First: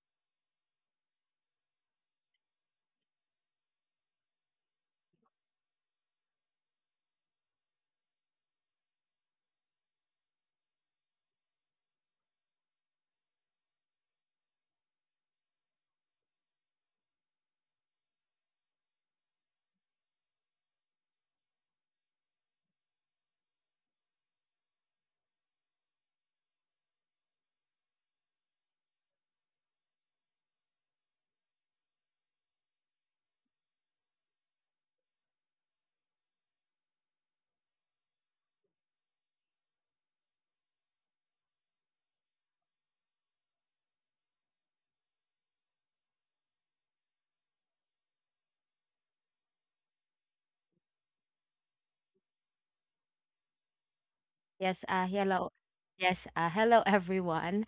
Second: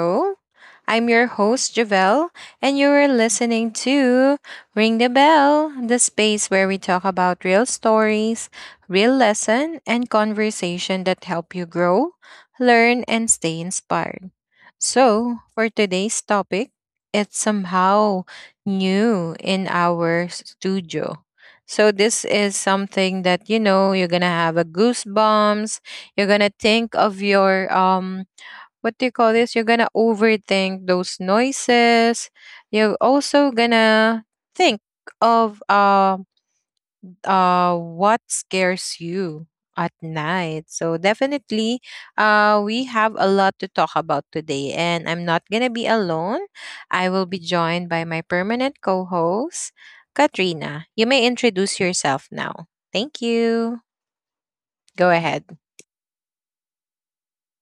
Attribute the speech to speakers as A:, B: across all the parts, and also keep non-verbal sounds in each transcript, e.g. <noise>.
A: show. I'm your host Javelle, and you are listening to Ring the Bell, the space where we talk about real stories, real lesson, and conversation that help you grow, learn, and stay inspired. So, for today's topic, it's somehow new in our studio. So this is something that you're gonna have a goosebumps, you're gonna think of your what do you call this? You're gonna overthink those noises. You're also gonna think of what scares you at night. So definitely we have a lot to talk about today, and I'm not gonna be alone. I will be joined by my permanent co-host, Katrina. You may introduce yourself now. Thank you.
B: Yes,
A: Go ahead.
B: hello. Yes, hello <laughs> everyone.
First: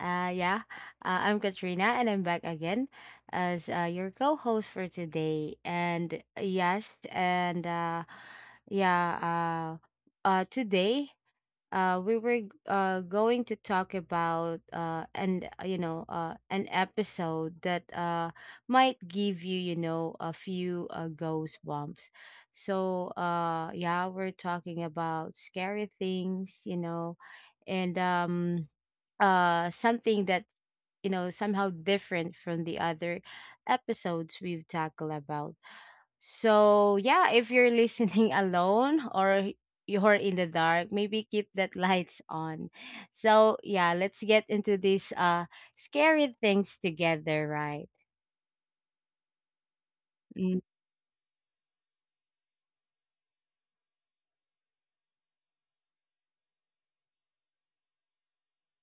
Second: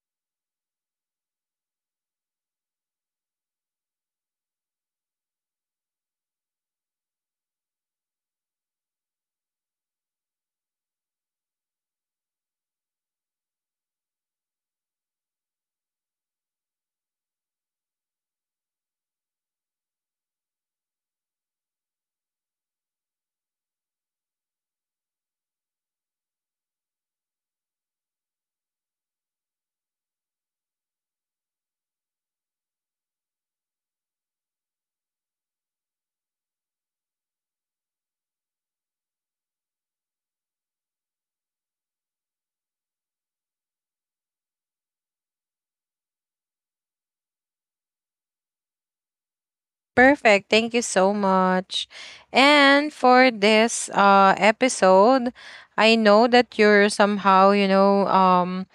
B: Uh, yeah, I'm Katrina and I'm back again as your co-host for today. And yes, and yeah, today we were going to talk about an an episode that might give you you know a few ghost bumps. So yeah, we're talking about scary things, and something that's somehow different from the other episodes we've tackled about. So, yeah, if you're listening <laughs> alone or you're in the dark, maybe keep that lights on. So, yeah, let's get into these scary things together, right?
A: Perfect.
B: Mm.
A: Thank you so much. And for this episode, I know that you're somehow,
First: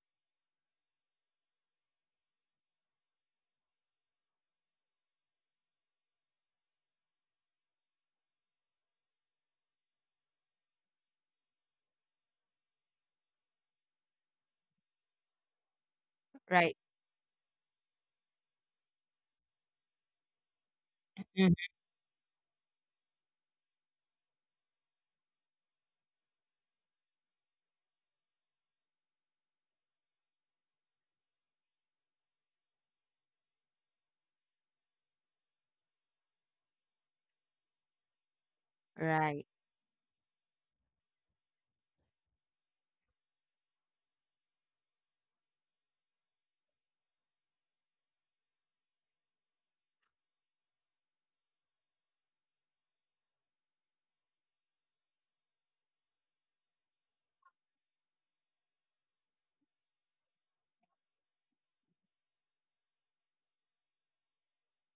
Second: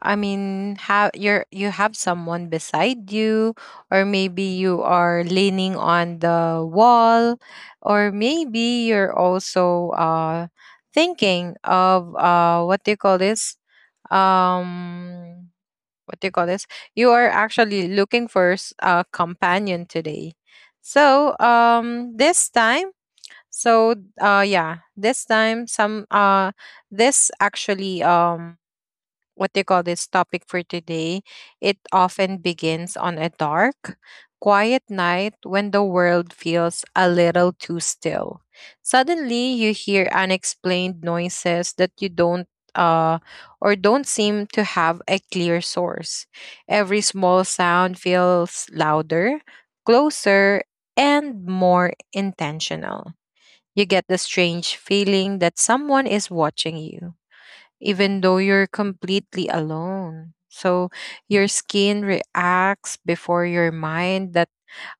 A: I mean, have you're you have someone beside you, or maybe you are leaning on the wall, or maybe you're also thinking of what do you call this? Um what do you call this?
B: Right.
A: You are actually looking for a companion today. So
B: Mhm.
A: this time, so yeah, this time some this actually what do you call this topic for today, it often begins on a dark, quiet night when the world feels a little too still.
B: Right.
A: Suddenly, you hear unexplained noises that you don't, uh, or don't seem to have a clear source. Every small sound feels louder, closer, and more intentional. You get the strange feeling that someone is watching you even though you're completely alone. So your skin reacts before your mind That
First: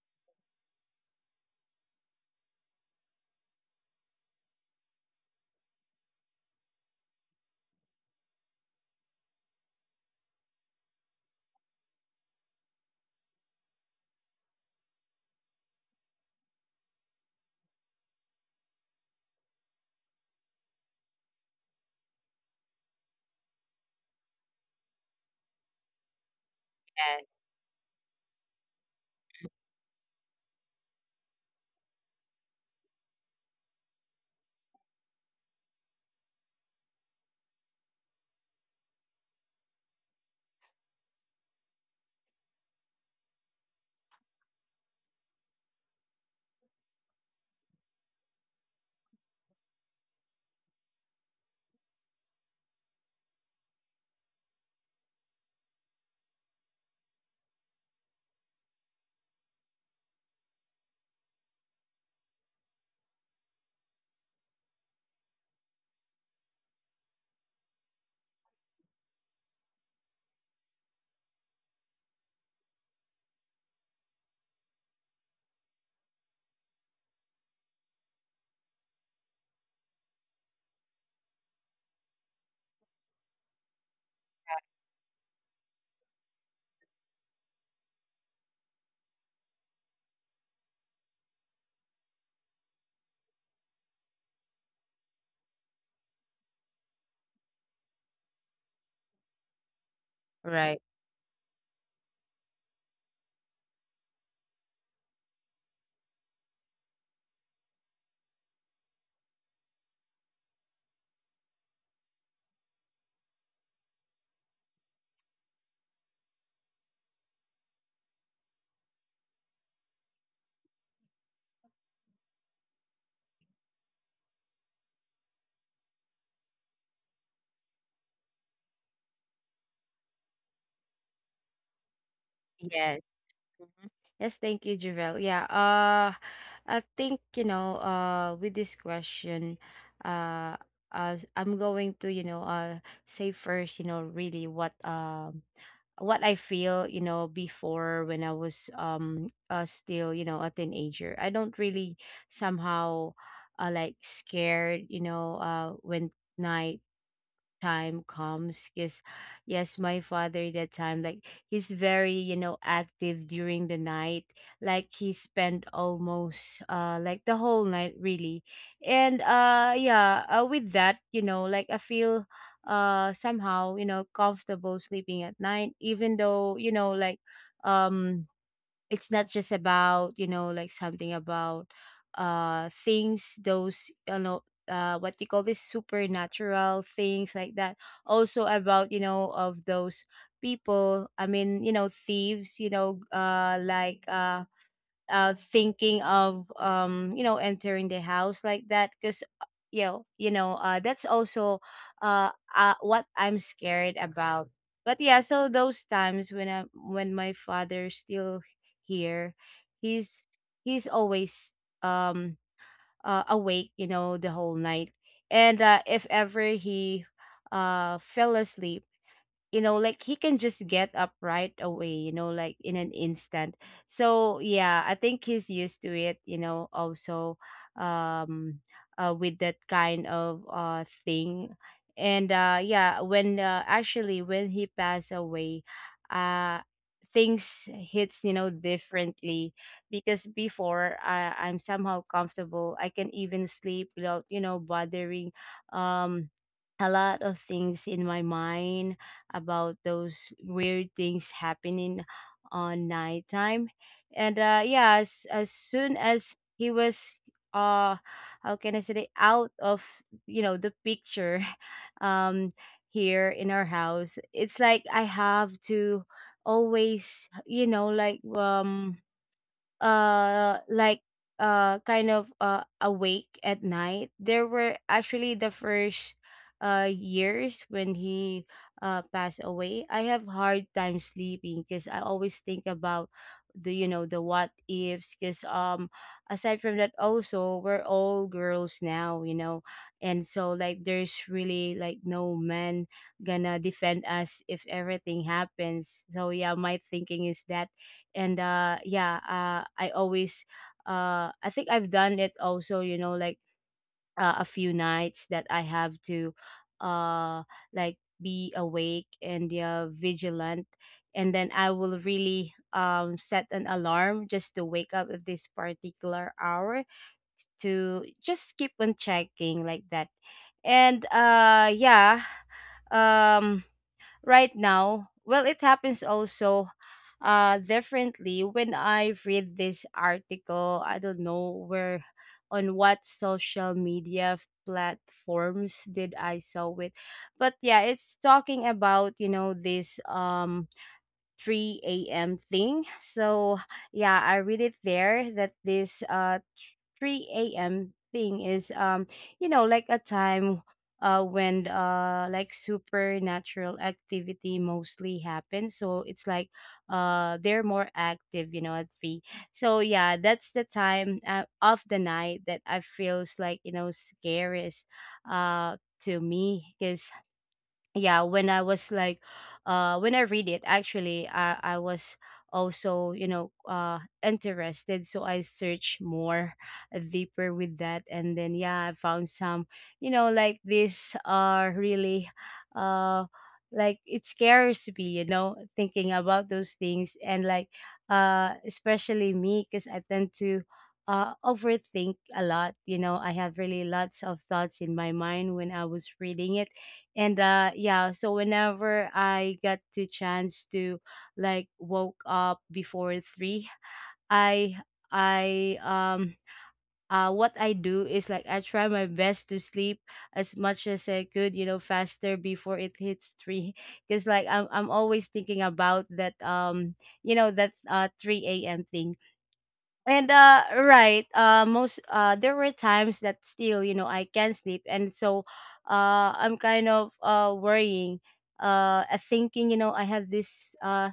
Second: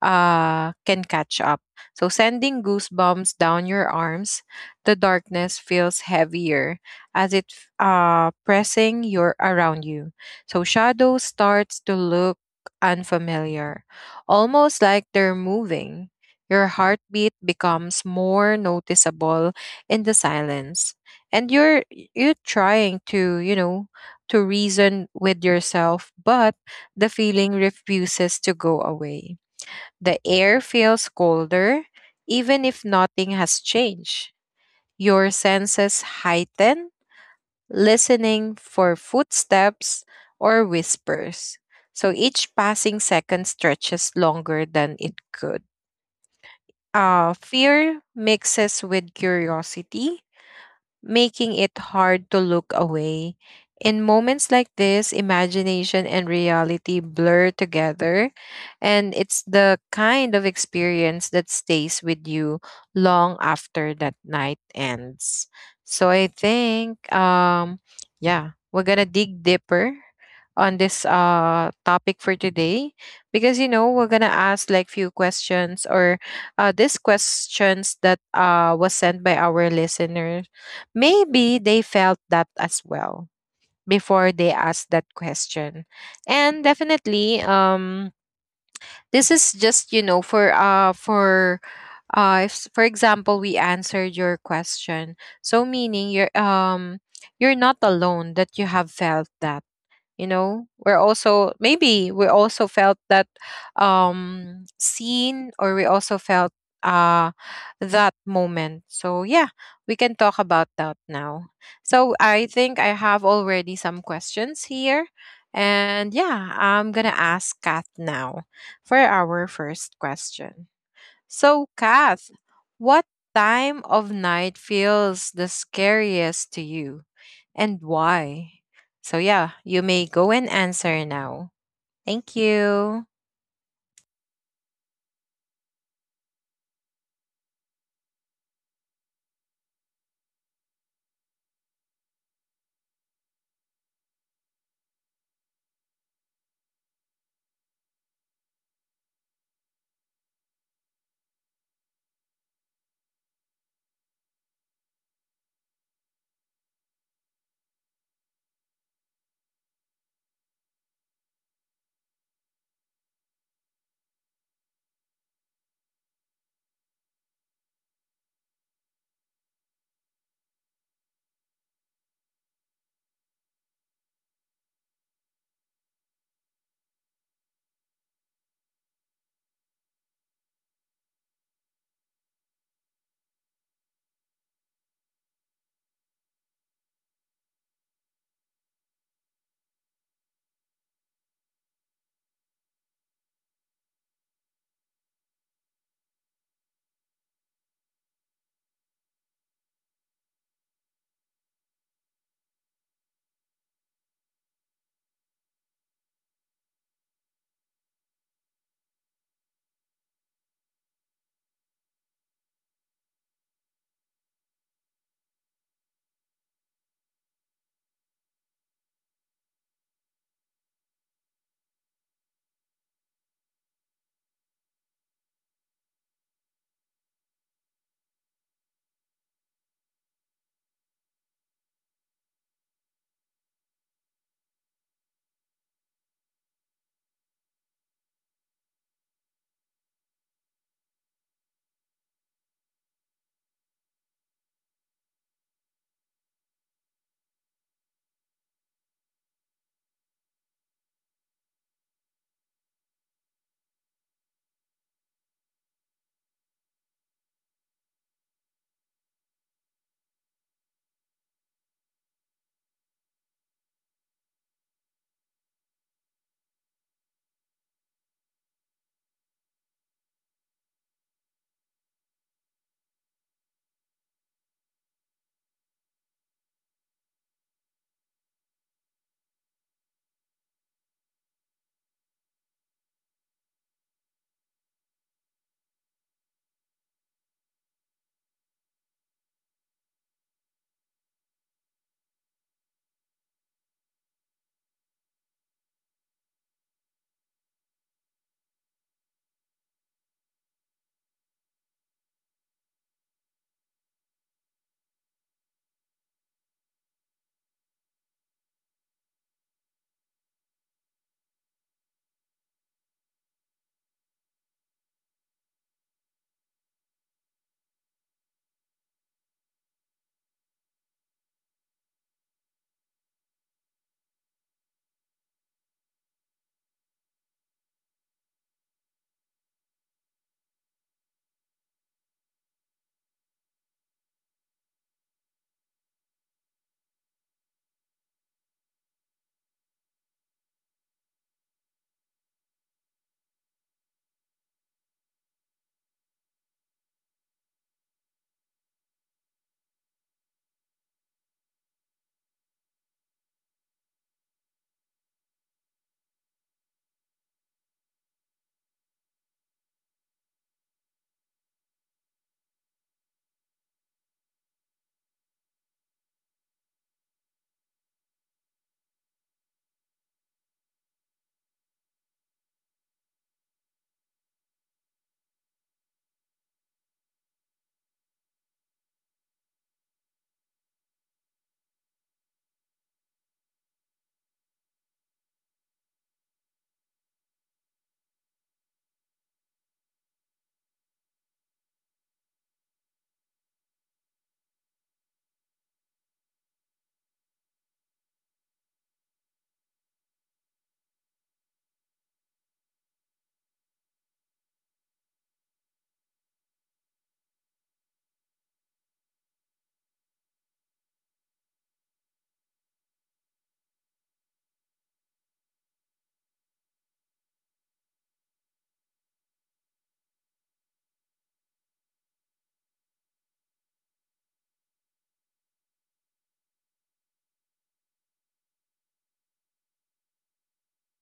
A: can catch up. So, sending goosebumps down your arms, the darkness feels heavier as pressing your around you. So, shadow starts to look unfamiliar, almost like they're moving. Your heartbeat becomes more noticeable in the silence, and you're trying to reason with yourself, but the
B: Yes.
A: feeling refuses to go away. The air feels colder, even if nothing has changed. Your senses heighten, listening for footsteps or whispers. So each passing second stretches longer than it could. Fear mixes with curiosity, making it hard to look away. In moments like this, imagination and reality blur together, and it's the kind of experience that stays with you long after that night ends. So I think, yeah, we're gonna dig deeper on this topic for today, because we're gonna ask like few questions, or these questions that was sent by our listeners. Maybe they felt that as well before they asked that question. And definitely, this is just for if, for example we answered your question, so meaning you're not alone that you have felt that,
B: Right.
A: we're also, maybe we also felt that, seen, or we also felt uh that moment. So yeah, we can talk about that now. So I think I have already some questions here, and yeah, I'm gonna ask Kath now for our first question. So, Kath, what time of night feels the scariest to you and why? So, yeah, you may go and answer now. Thank
B: Yes.
A: you.
B: Mhm. Yes, thank you, Javel. Yeah. I think, with this question, uh I'm going to, say first, really what I feel, before when I was still, a teenager. I don't really somehow like scared, when night time comes, because yes, my father that time, like, he's very active during the night, like he spent almost like the whole night really. And with that, like I feel somehow, comfortable sleeping at night, even though, like, um it's not just about, like something about things those, what you call this, supernatural things like that, also about, of those people, I mean, thieves, thinking of entering the house like that, because that's also, uh, what I'm scared about. But yeah, so those times when I when my father's still here, he's he's always, um awake, the whole night. And if ever he fell asleep, like he can just get up right away, like in an instant. So yeah, I think he's used to it, also, um with that kind of thing. And when, actually when he passed away, uh things hits, differently. Because before I'm somehow comfortable, I can even sleep without, bothering, um a lot of things in my mind about those weird things happening on nighttime. And yeah, as soon as he was, uh, how can I say, it, out of, the picture, <laughs> um, here in our house, it's like I have to always, like, uh like kind of awake at night. There were actually the first years when he passed away, I have hard time sleeping because I always think about the you know the what ifs, because, aside from that, also we're all girls now, and so, like, there's really like no man gonna defend us if everything happens. So yeah, my thinking is that. And I always, I think I've done it also, like, a few nights that I have to uh like be awake and, vigilant. And then I will really, set an alarm just to wake up at this particular hour, to just keep on checking like that. And um right now. Well, it happens also differently when I read this article. I don't know where, on what social media platforms did I saw it. But yeah, it's talking about, this 3 a.m. thing. So yeah, I read it there that this 3 a.m. thing is, like a time when, like, supernatural activity mostly happens. So it's like they're more active, at 3. So yeah, that's the time, of the night that I feels like, scariest uh to me, because yeah, when I was like, when I read it, actually I was also, interested, so I searched more, deeper with that. And then yeah, I found some, like, these are really, uh like, it scares me, thinking about those things. And, like, especially me, because I tend to overthink a lot, I have really lots of thoughts in my mind when I was reading it. And so, whenever I got the chance to like woke up before 3, I I what I do is, like, I try my best to sleep as much as I could, faster before it hits 3 <laughs> because, like, I'm always thinking about that, that 3 a.m. thing. And right, most there were times that still, I can't sleep. And so, I'm kind of, worrying, thinking, I have this uh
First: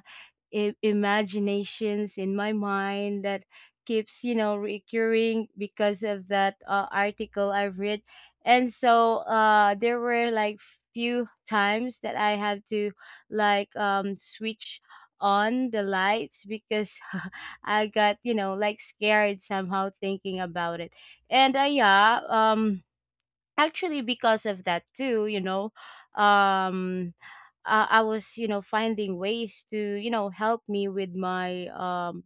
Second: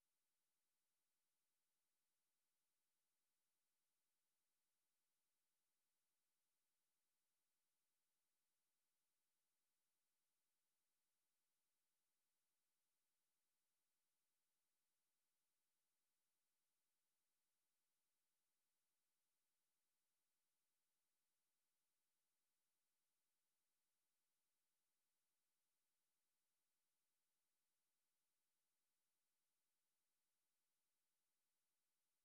B: I- imaginations in my mind that keeps, recurring, because of that, article I've read. And so, there were like few times that I had to, like, switch on the lights because <laughs> I got, like, scared somehow, thinking about it. And, actually, because of that too, um I was, finding ways to, help me with my,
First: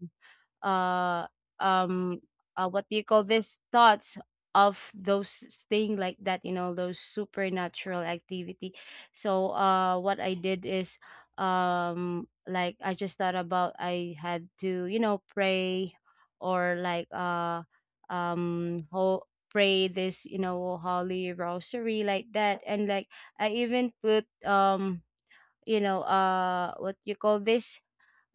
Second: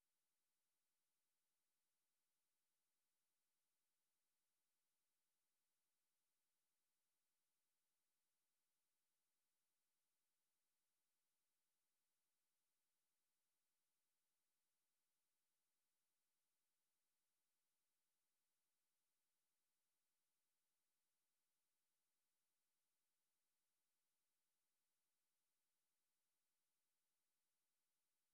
B: uh um what do you call this, thoughts of those thing like that, those supernatural activity. So, what I did is, like, I just thought about, I had to, pray, or like whole pray this, holy rosary, like that. And, like, I even put, what you call this?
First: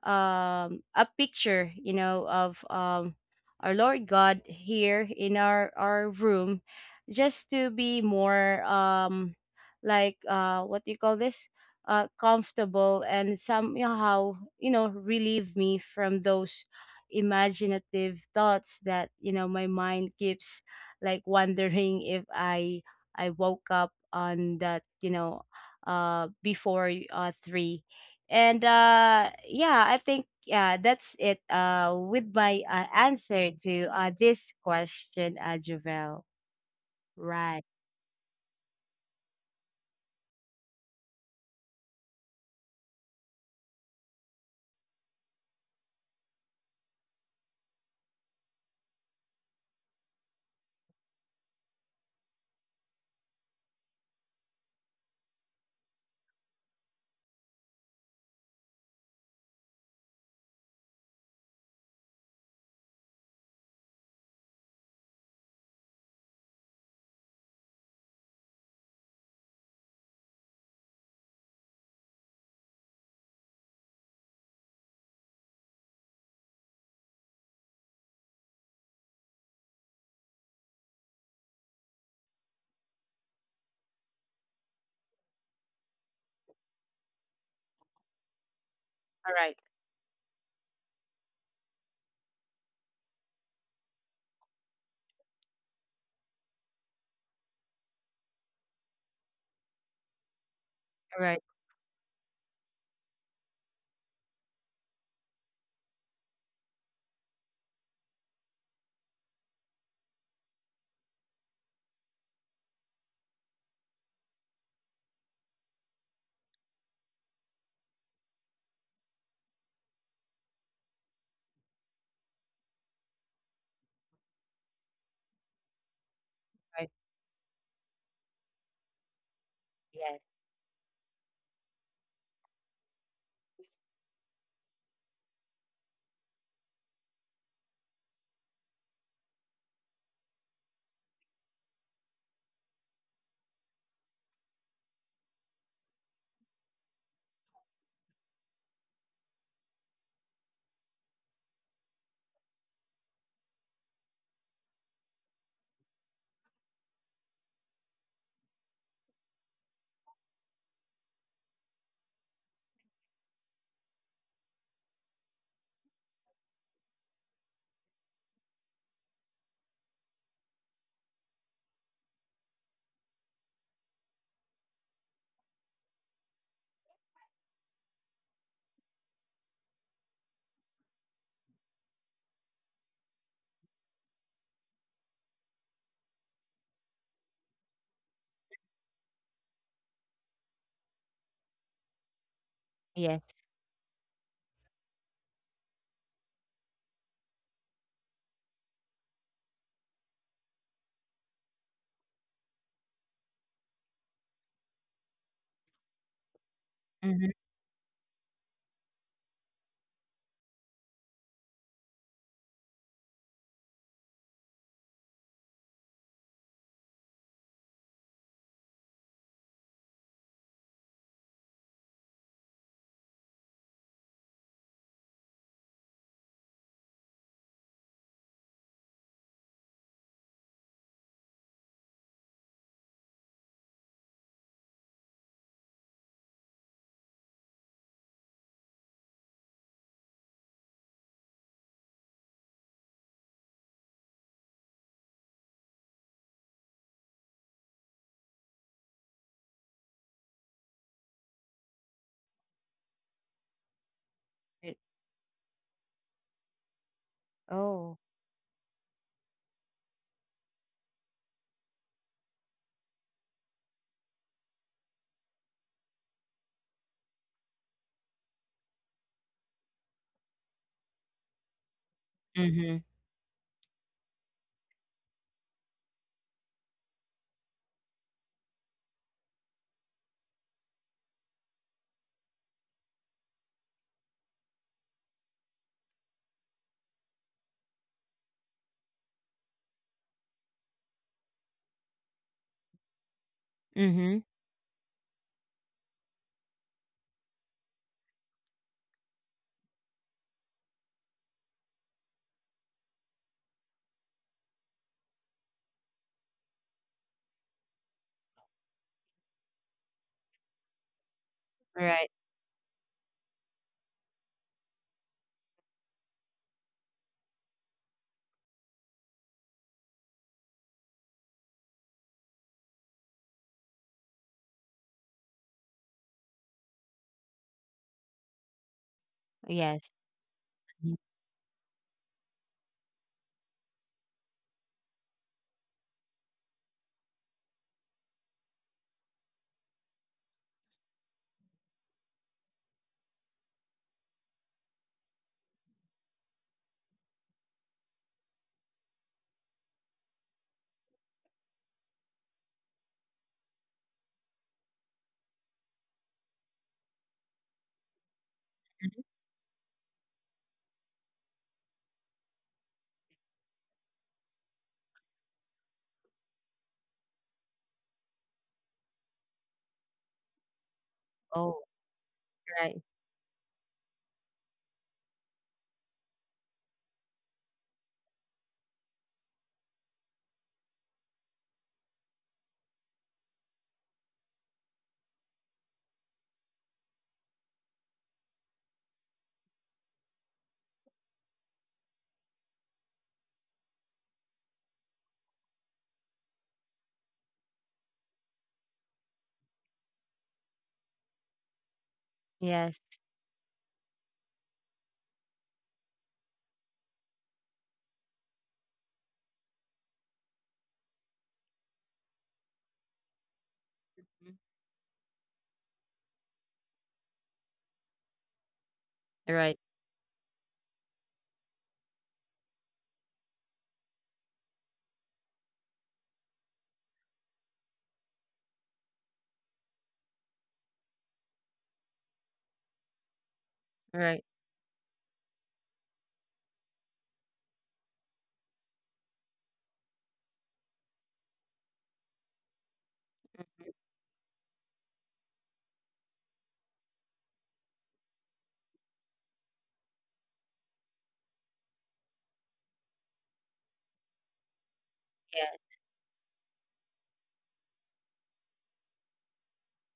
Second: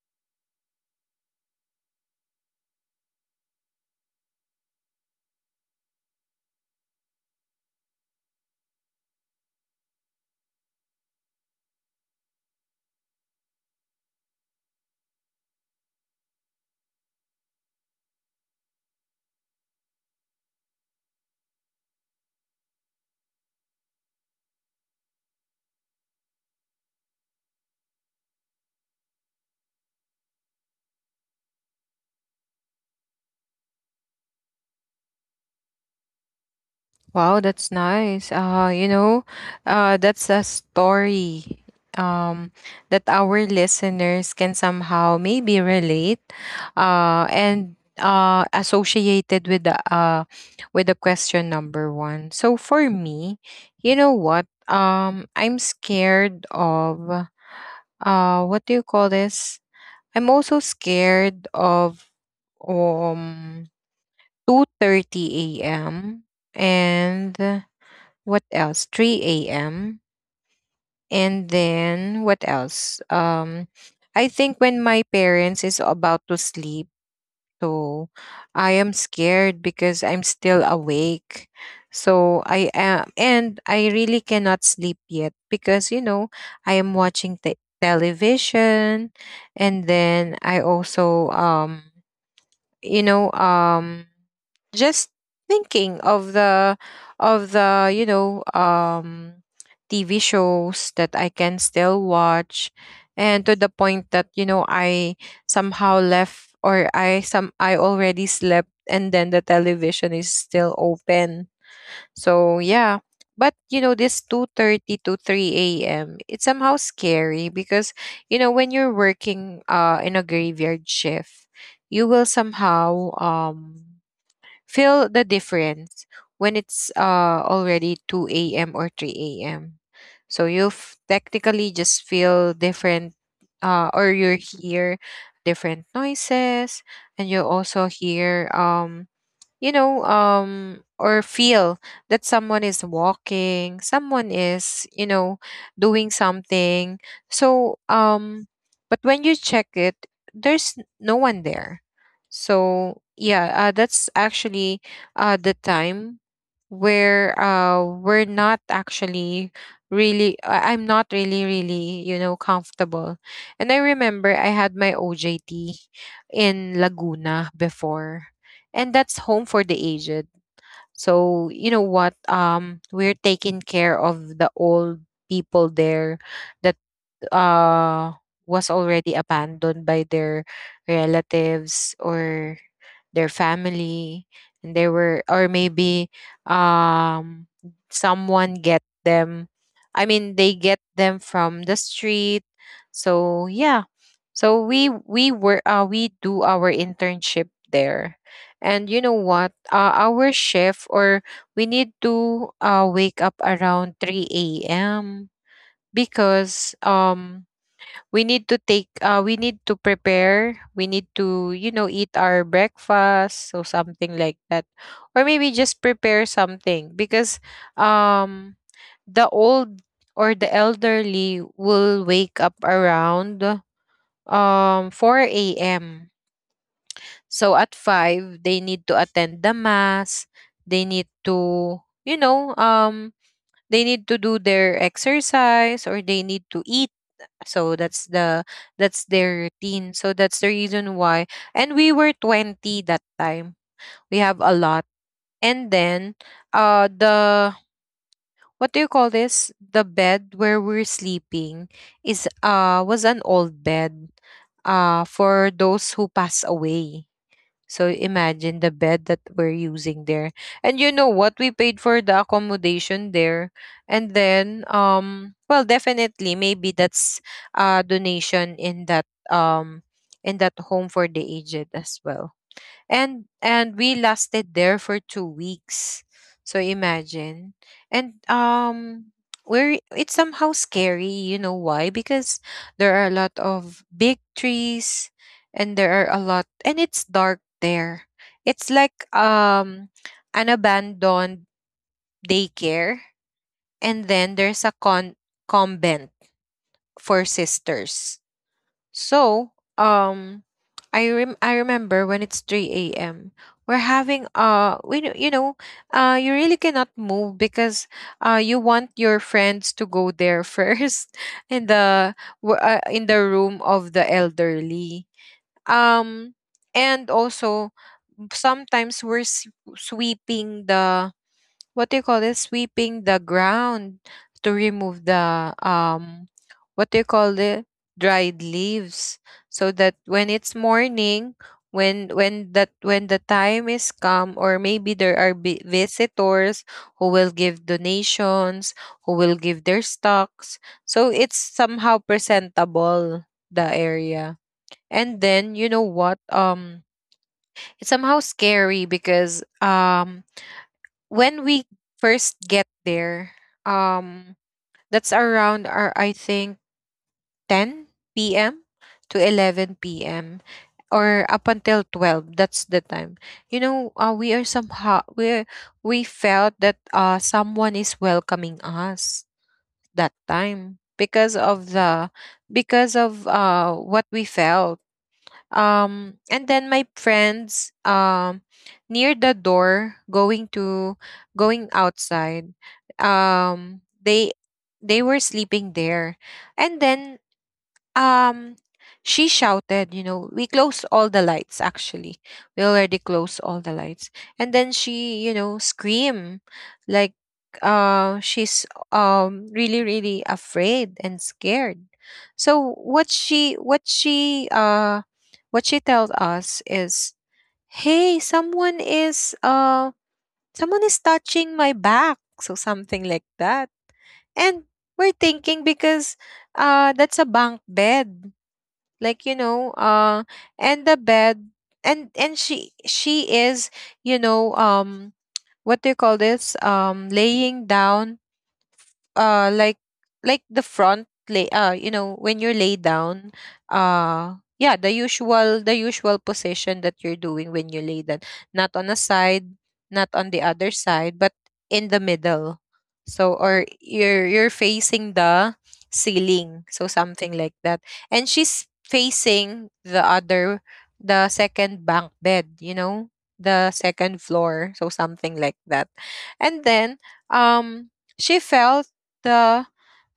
B: A picture, of, our Lord God, here in our room, just to be more, like, what do you call this, comfortable, and somehow, relieve me from those imaginative thoughts, that, my mind keeps like wondering if I woke up on that, before 3. And, I think yeah, that's it, with my, answer to this question, Javel.
A: Wow,
B: Right.
A: that's nice. You know, that's a story um, that our listeners can somehow maybe relate, and associated with the, with the question number one. So for me, you know what? I'm scared of, what do you call this? I'm also scared of um 2:30 a.m. and what else, 3 a.m, and then what else, I think when my parents is about to sleep. So I am scared because I'm still awake, so I am and I really cannot sleep yet because I am watching the television,
B: All right.
A: and then I also, you know um just thinking of the TV shows that I
B: Right.
A: can still watch. And to the point that I somehow left, or I already slept, and then the television is still open. So yeah, but this 2:30 to 3 a.m., it's somehow scary because when you're working in a graveyard shift, you will somehow feel the difference when it's
B: Right.
A: already 2 a.m. or 3 a.m.
B: Yes.
A: So you technically just feel different, or you hear different noises, and you also hear, or feel that someone is walking, someone is doing something. So, but when you check it, there's no one there. So, yeah, that's actually, the time where, we're not actually really, I'm not really, really, comfortable. And I remember I had my OJT in Laguna before, and that's home for the aged. So you know what? We're taking care of the old people there that uh was already abandoned by their relatives or their family, and they were, or maybe um someone get them, I mean they get them from the street,
B: Yes.
A: so yeah. So we do our internship there. And you know what, our shift, or we need to, wake up around 3 a.m because
B: Mm-hmm.
A: we need to take, we need to prepare, we need to, eat our breakfast, so something like that, or maybe just prepare something because um the old or the elderly will wake up around 4 a.m, so at 5 they need to attend the mass, they need to, you know um they need to do their exercise, or they need to eat. So that's their routine. So that's the reason why. And we were 20 that time, we have a lot. And then the what do you call this, the bed where we're sleeping is was an old bed
B: Right.
A: for those who pass away. So
B: Oh.
A: imagine the bed that we're using there. And you know what? We paid for the accommodation there. And then well definitely maybe that's a donation in that home for the aged as well.
B: Mm-hmm.
A: And we lasted there for 2 weeks, so imagine. And we're, it's somehow scary, you know why? Because there are a lot of big trees, and there are a lot and it's dark there. It's like an abandoned daycare. And
B: Mm-hmm.
A: then there's a con convent for sisters. So, I I remember when it's 3 a.m. We're having, we kn- you know, you really cannot move because, you want your friends to go there first <laughs> in the,
B: Right.
A: in the room of the elderly. Um, and also sometimes we're sweeping the, what do you call this, sweeping the ground to remove the what do you call the dried leaves, so that
B: Yes.
A: when it's
B: Mhm.
A: morning, when the time is come, or maybe there are visitors who will give donations, who will give their stocks, so it's somehow presentable the area. And then you know what, it's somehow scary because when we first get there, um, that's around our I think 10 p.m. to 11 p.m., or up until 12. That's the time. You know, we are somehow, we felt that someone is welcoming us that time, because
B: Oh.
A: of the,
B: Right.
A: because of what we felt. And then my friends, near the door going outside, um they they were sleeping there. And then, um, she shouted, we closed all the lights actually. We already closed all the lights. And then she, you know, screamed like she's really really afraid and scared. So
B: Yes.
A: what she told us is, "Hey, someone is, someone is touching my back." So something like that.
B: Mhm.
A: And we're thinking because that's a bunk bed, like you
B: Right.
A: know uh and the bed, and she is, you know um what do you call this, laying down, uh like like the front lay, you know, when you're laid down,
B: Right.
A: yeah, the usual position that you're doing when you lay down. Not on a side, not on the other side, but in the middle. So, or you're facing the ceiling, so something like that. And she's facing the other, the second bank bed, you know, the second floor, so something like
B: Yes.
A: that. And then, um she felt the,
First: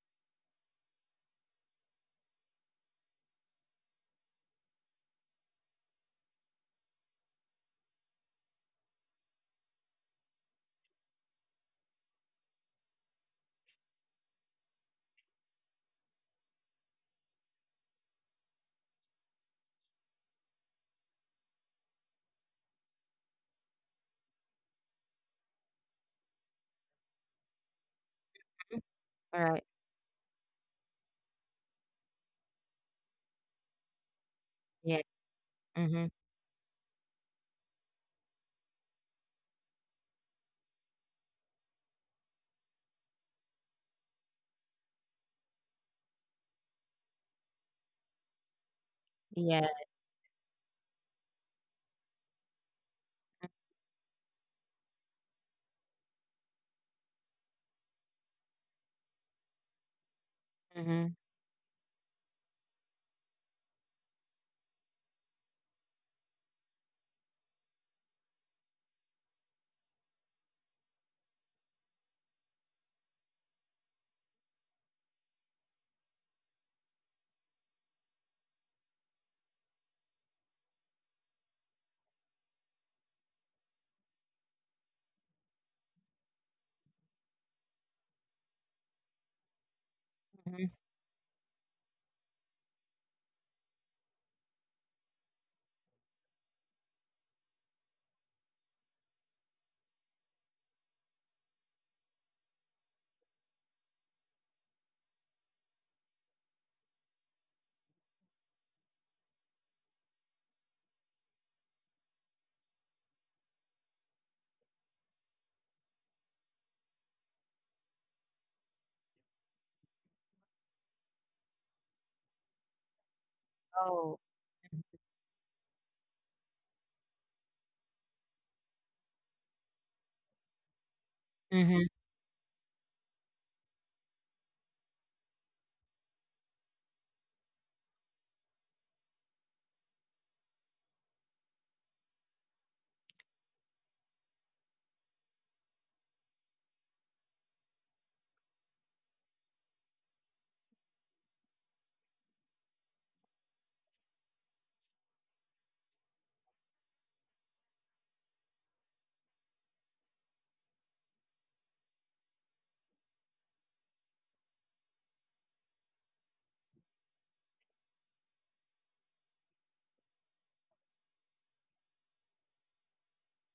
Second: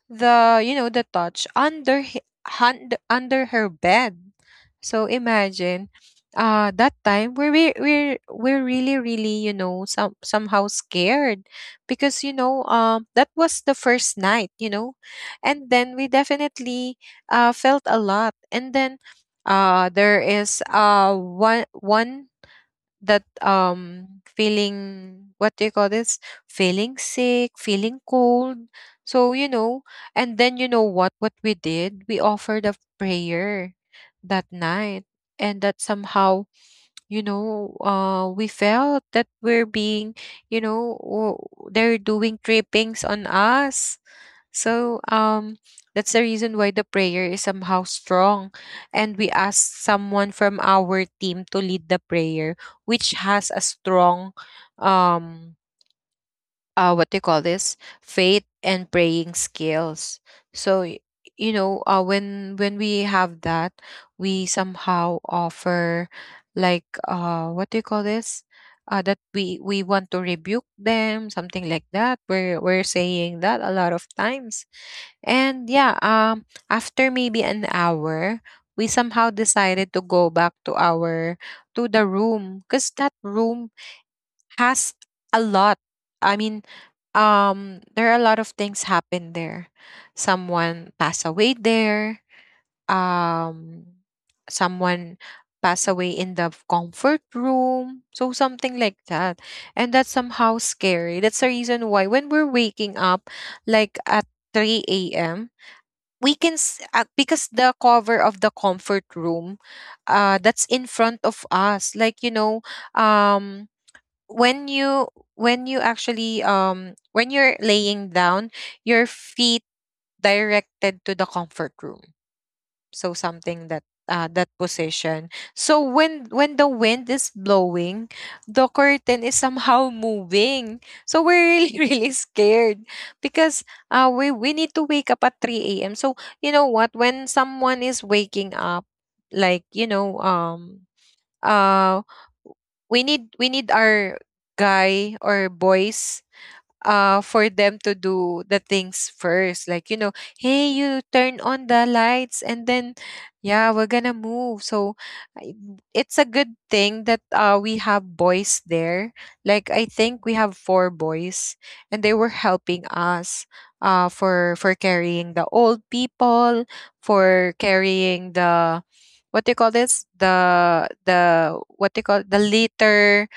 A: you know, the touch under hand, under her bed. So imagine, that time we're we're really really, you know, somehow scared, because, you know, that was the first night, you know. And then we definitely felt a lot. And then there is, one that, feeling, what do you call this, feeling sick, feeling cold,
B: All
A: so you
B: right.
A: know. And then, you know what we did, we offered a prayer that
B: Yes.
A: night. And that
B: Mm-hmm.
A: somehow, you know, we felt that we're being, you know, they're doing trippings on us. So, that's the reason why the prayer is somehow strong, and we
B: Yeah.
A: ask someone from our team to lead the prayer, which has a strong, um what do you call this, faith and praying skills. So
B: Mm-hmm.
A: you know, when we have that, we somehow offer, like, what do you call this, that we want to rebuke them, something like that, we're saying that a lot of times. And yeah, after maybe an hour, we somehow decided to go back to our, to the room, because that room has a lot. I mean, there are a lot of things happen there.
B: Mm-hmm.
A: Someone passed away there. Um, someone passed away in the comfort room. So something like that. And that's somehow scary. That's the reason why when we're waking up, like at 3 a.m, we can because the cover of the comfort room, that's in front of us, like, you know, um when you, when you actually, when you're laying down, your feet directed to the comfort room, so something that,
B: Oh.
A: that position. So when the wind is blowing, the curtain is somehow moving, so we're
B: Mm-hmm.
A: really <laughs> really scared. Because we need to wake up at 3 a.m. So you know what, when someone is waking up, like you know um uh we need our guy or boys, for them to do the things first. Like, you know, hey, you turn on the lights, and then, yeah, we're gonna move. So I- it's a good thing that, we have boys there. Like, I think we have four boys, and they were helping us, for carrying the old people, for carrying the, what do you call this, the, what do you call, the litter,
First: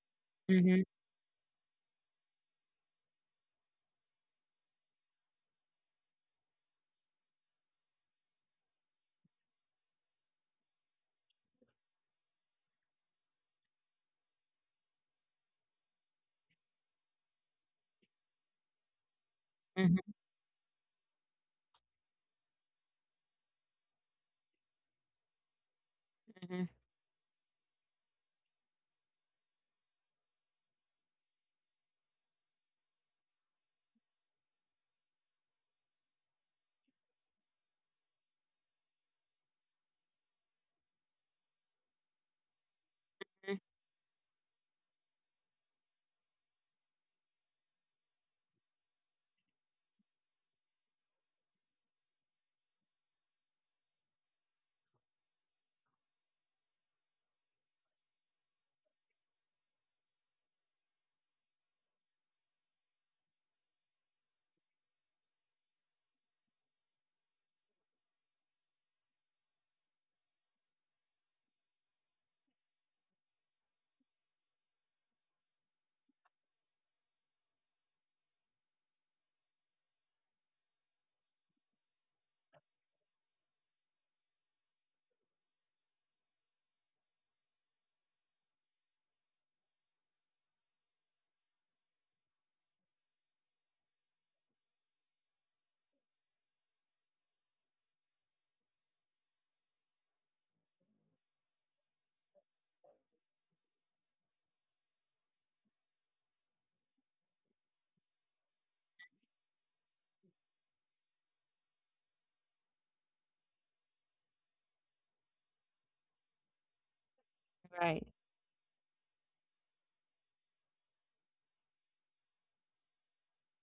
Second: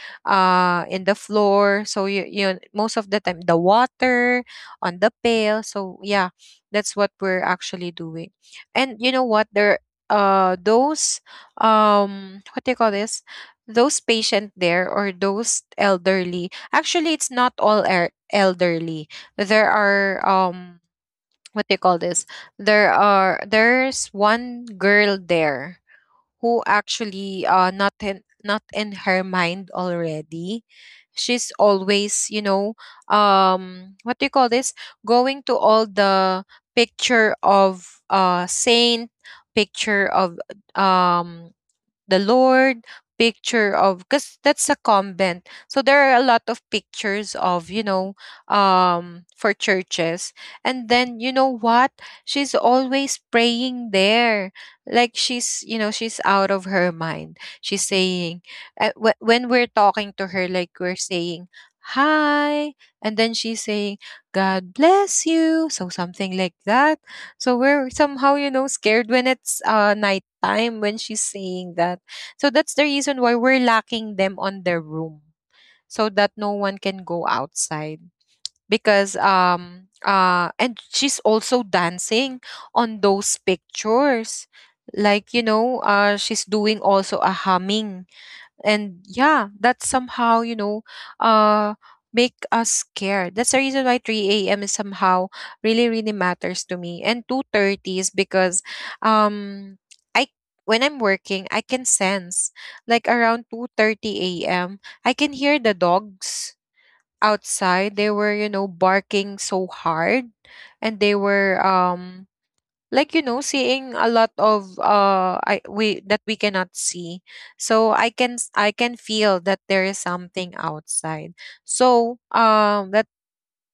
B: Mm-hmm.
A: in the floor, so you, most of the time the water on the pail. So yeah, that's what we're actually doing. And you know what, there, those, what do you call this, those patient there, or those elderly, actually it's not all elderly. There
B: Mm-hmm. Mm-hmm.
A: are, what do you call this, there are, there's one girl there, who
B: Mm-hmm.
A: actually, not in, not in her mind already. She's always, you know, what do you call this, going to all the picture of, saint, picture of, um the Lord, picture
B: Mm-hmm.
A: of, because that's a convent. So there are a lot of pictures of, you know, for churches. And then you know what, she's always praying there, like she's, you know, she's out of her mind. She's saying, when we're talking to her, like we're saying hi, and then she's saying, god bless you, so something like that. So we're somehow, you know, scared when it's night time, when she's saying that. So that's the reason why we're locking them on their room, so that no one can go outside. Because and she's also dancing on those pictures, like, you know, she's doing also a humming. And yeah, that somehow, you know, uh make us scared. That's the reason why 3 a.m is somehow really really matters to me. And 2:30 is because, um I, when I'm working, I can sense, like, around 2:30 a.m, I can hear the dogs outside, they were, you know, barking so hard. And they were, like, you know, seeing a lot of, I we, that we cannot see. So I
B: Right.
A: can I can feel that there is something outside. So,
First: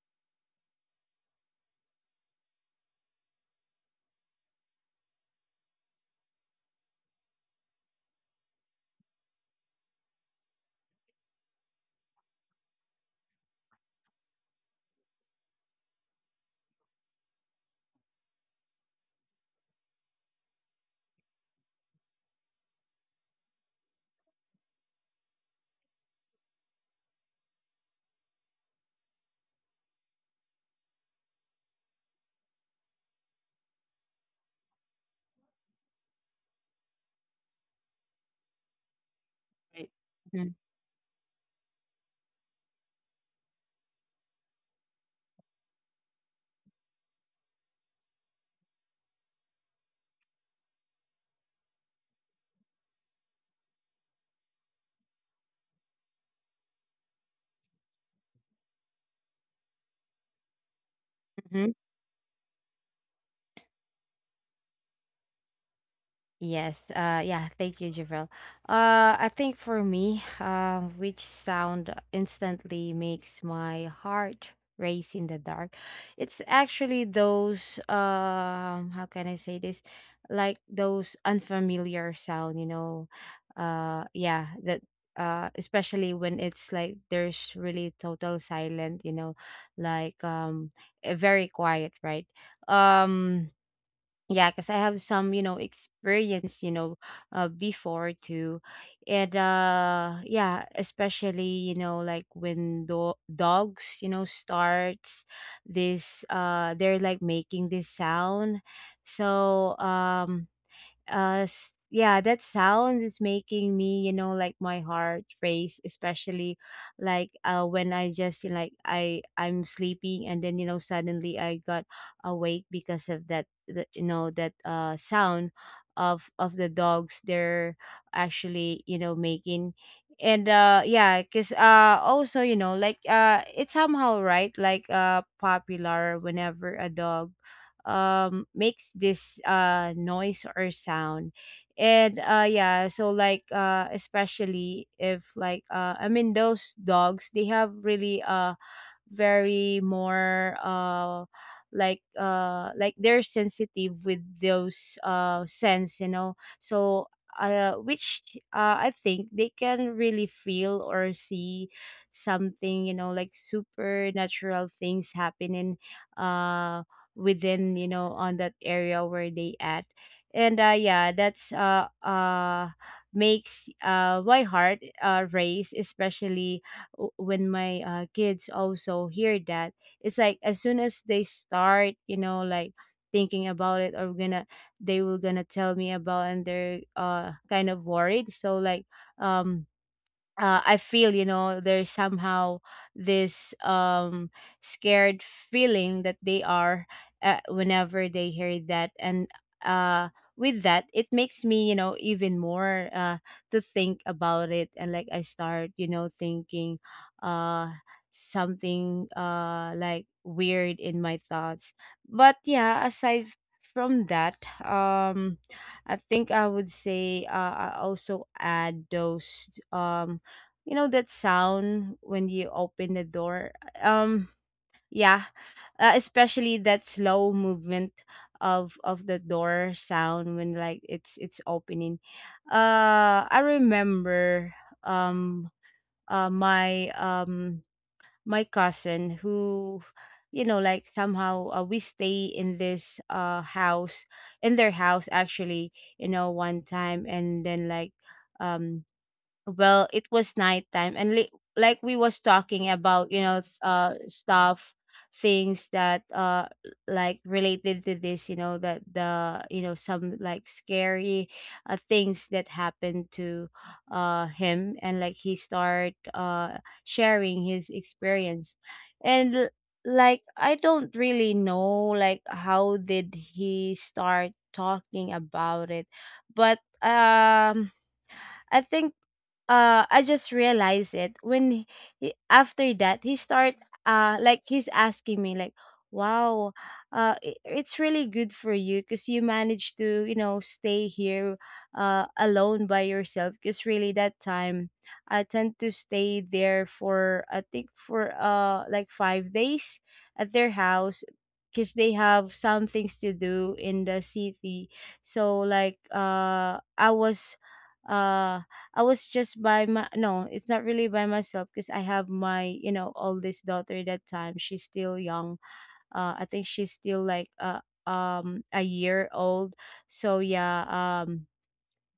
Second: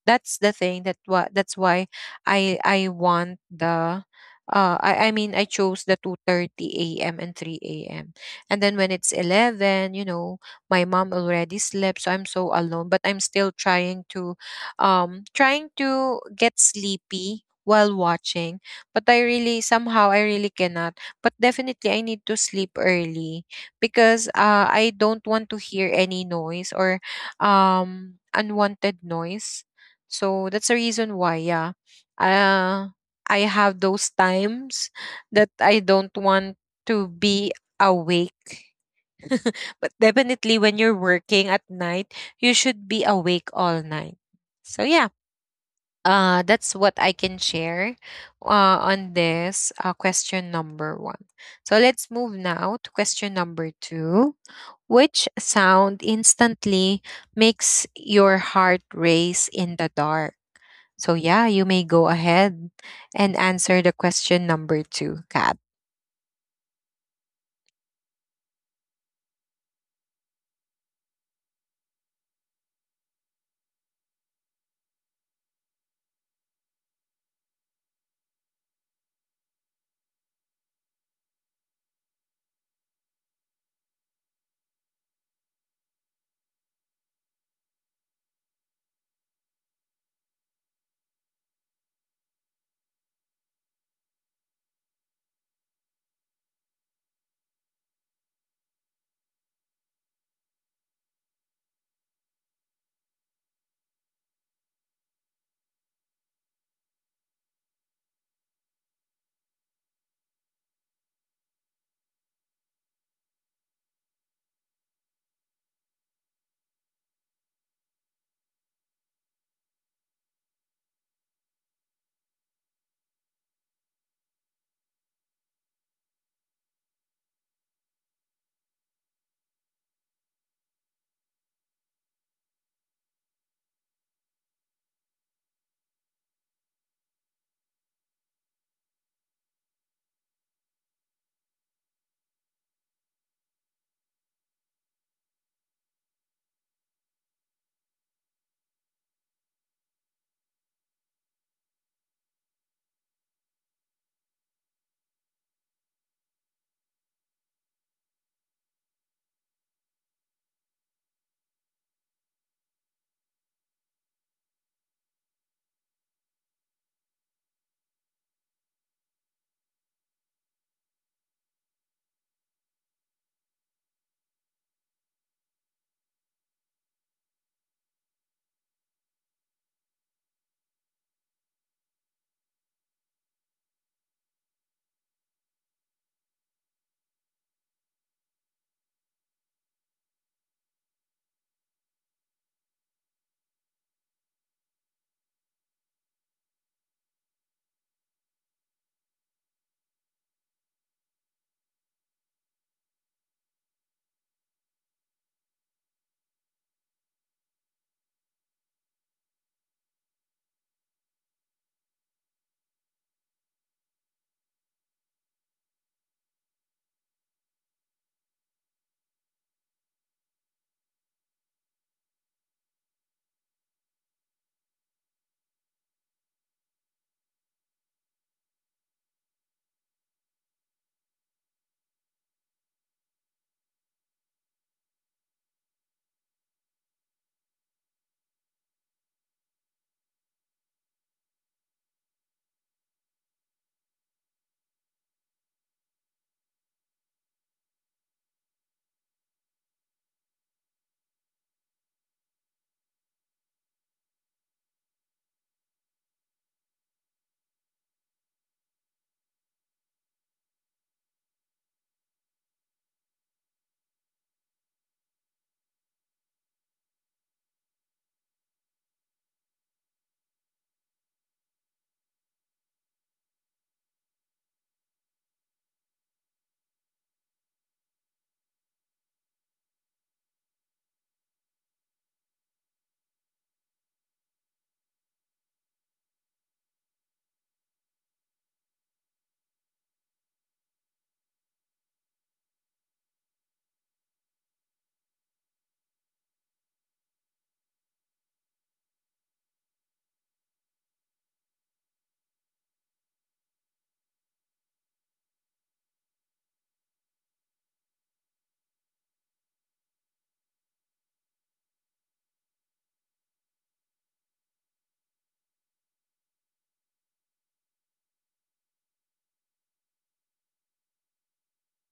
A: that's the thing that why, that's why I want the, I mean I chose the 2:30 a.m. and 3 a.m. And then when it's 11, you know, my mom already slept, so I'm so alone. But I'm still trying to, trying to get sleepy while watching, but I really somehow I really cannot. But definitely I need to sleep early, because I don't want to hear any noise, or unwanted noise. So that's the reason why, yeah. Uh, I have those times that I don't want to be awake. <laughs>
B: Right.
A: But
B: Mm-hmm.
A: definitely when you're working at night, you should be awake all night. So yeah, that's what I can share, on this, question number one. So let's move now to question number two. Which sound instantly makes your heart race in the dark? So yeah, you may go ahead and answer the question number two, Kat.
B: Yes. Yeah. Thank you, Javel. I think for me, which sound instantly makes my heart race in the dark? It's actually those. How can I say this? Like those unfamiliar sound. You know. Yeah. That. Especially when it's like there's really total silent. You know, like, very quiet, right? Um yeah, because I have some, experience, before too. And yeah, especially, like when dogs, starts this, they're like making this sound. So, yeah, that sound is making me, like, my heart race, especially like when I just like I'm sleeping, and then, suddenly I got awake because of that that sound of the dogs they're actually, making. And because also, like, it's somehow, right, like popular whenever a dog makes this noise or sound. And so like, especially if, like, I mean those dogs, they have really very more, like they're sensitive with those sense, you know. So, which, I think they can really feel or see something, like, supernatural things happening uh within, on that area where they at. And that's makes my heart race, especially when my, kids also hear that. It's like, as soon as they start, like, thinking about it, or gonna they will gonna tell me about. And they're kind of worried, so like, um I feel, there's somehow this scared feeling that they are, whenever they hear that. And, uh, with that, it makes me, even more, to think about it. And, like, I start, thinking, uh, something like weird in my thoughts. But yeah, aside from that, um, I think I would say, I also add those, um you know, that sound when you open the door. um yeah, especially that slow movement of the door sound when it's opening. I remember, um my my cousin who, you know, like, somehow, we stay in this house, in their house actually, you know, one time. And then like, um well, it was nighttime, and like we was talking about, you know, stuff, things that like related to this, you know, that the, you know, some like scary things that happened to him. And like he start sharing his experience. And like, I don't really know like how did he start talking about it. But I think, I just realized it when after that, he start, like he's asking me like, "Wow, it's really good for you because you managed to, you know, stay here alone by yourself." Because really that time I tend to stay there for, I think, for like 5 days at their house, because they have some things to do in the city. So I was, uh I was just by my— no, it's not really by myself because I have my, you know, oldest daughter that time. She's still young. I think she's still like a year old. So yeah, um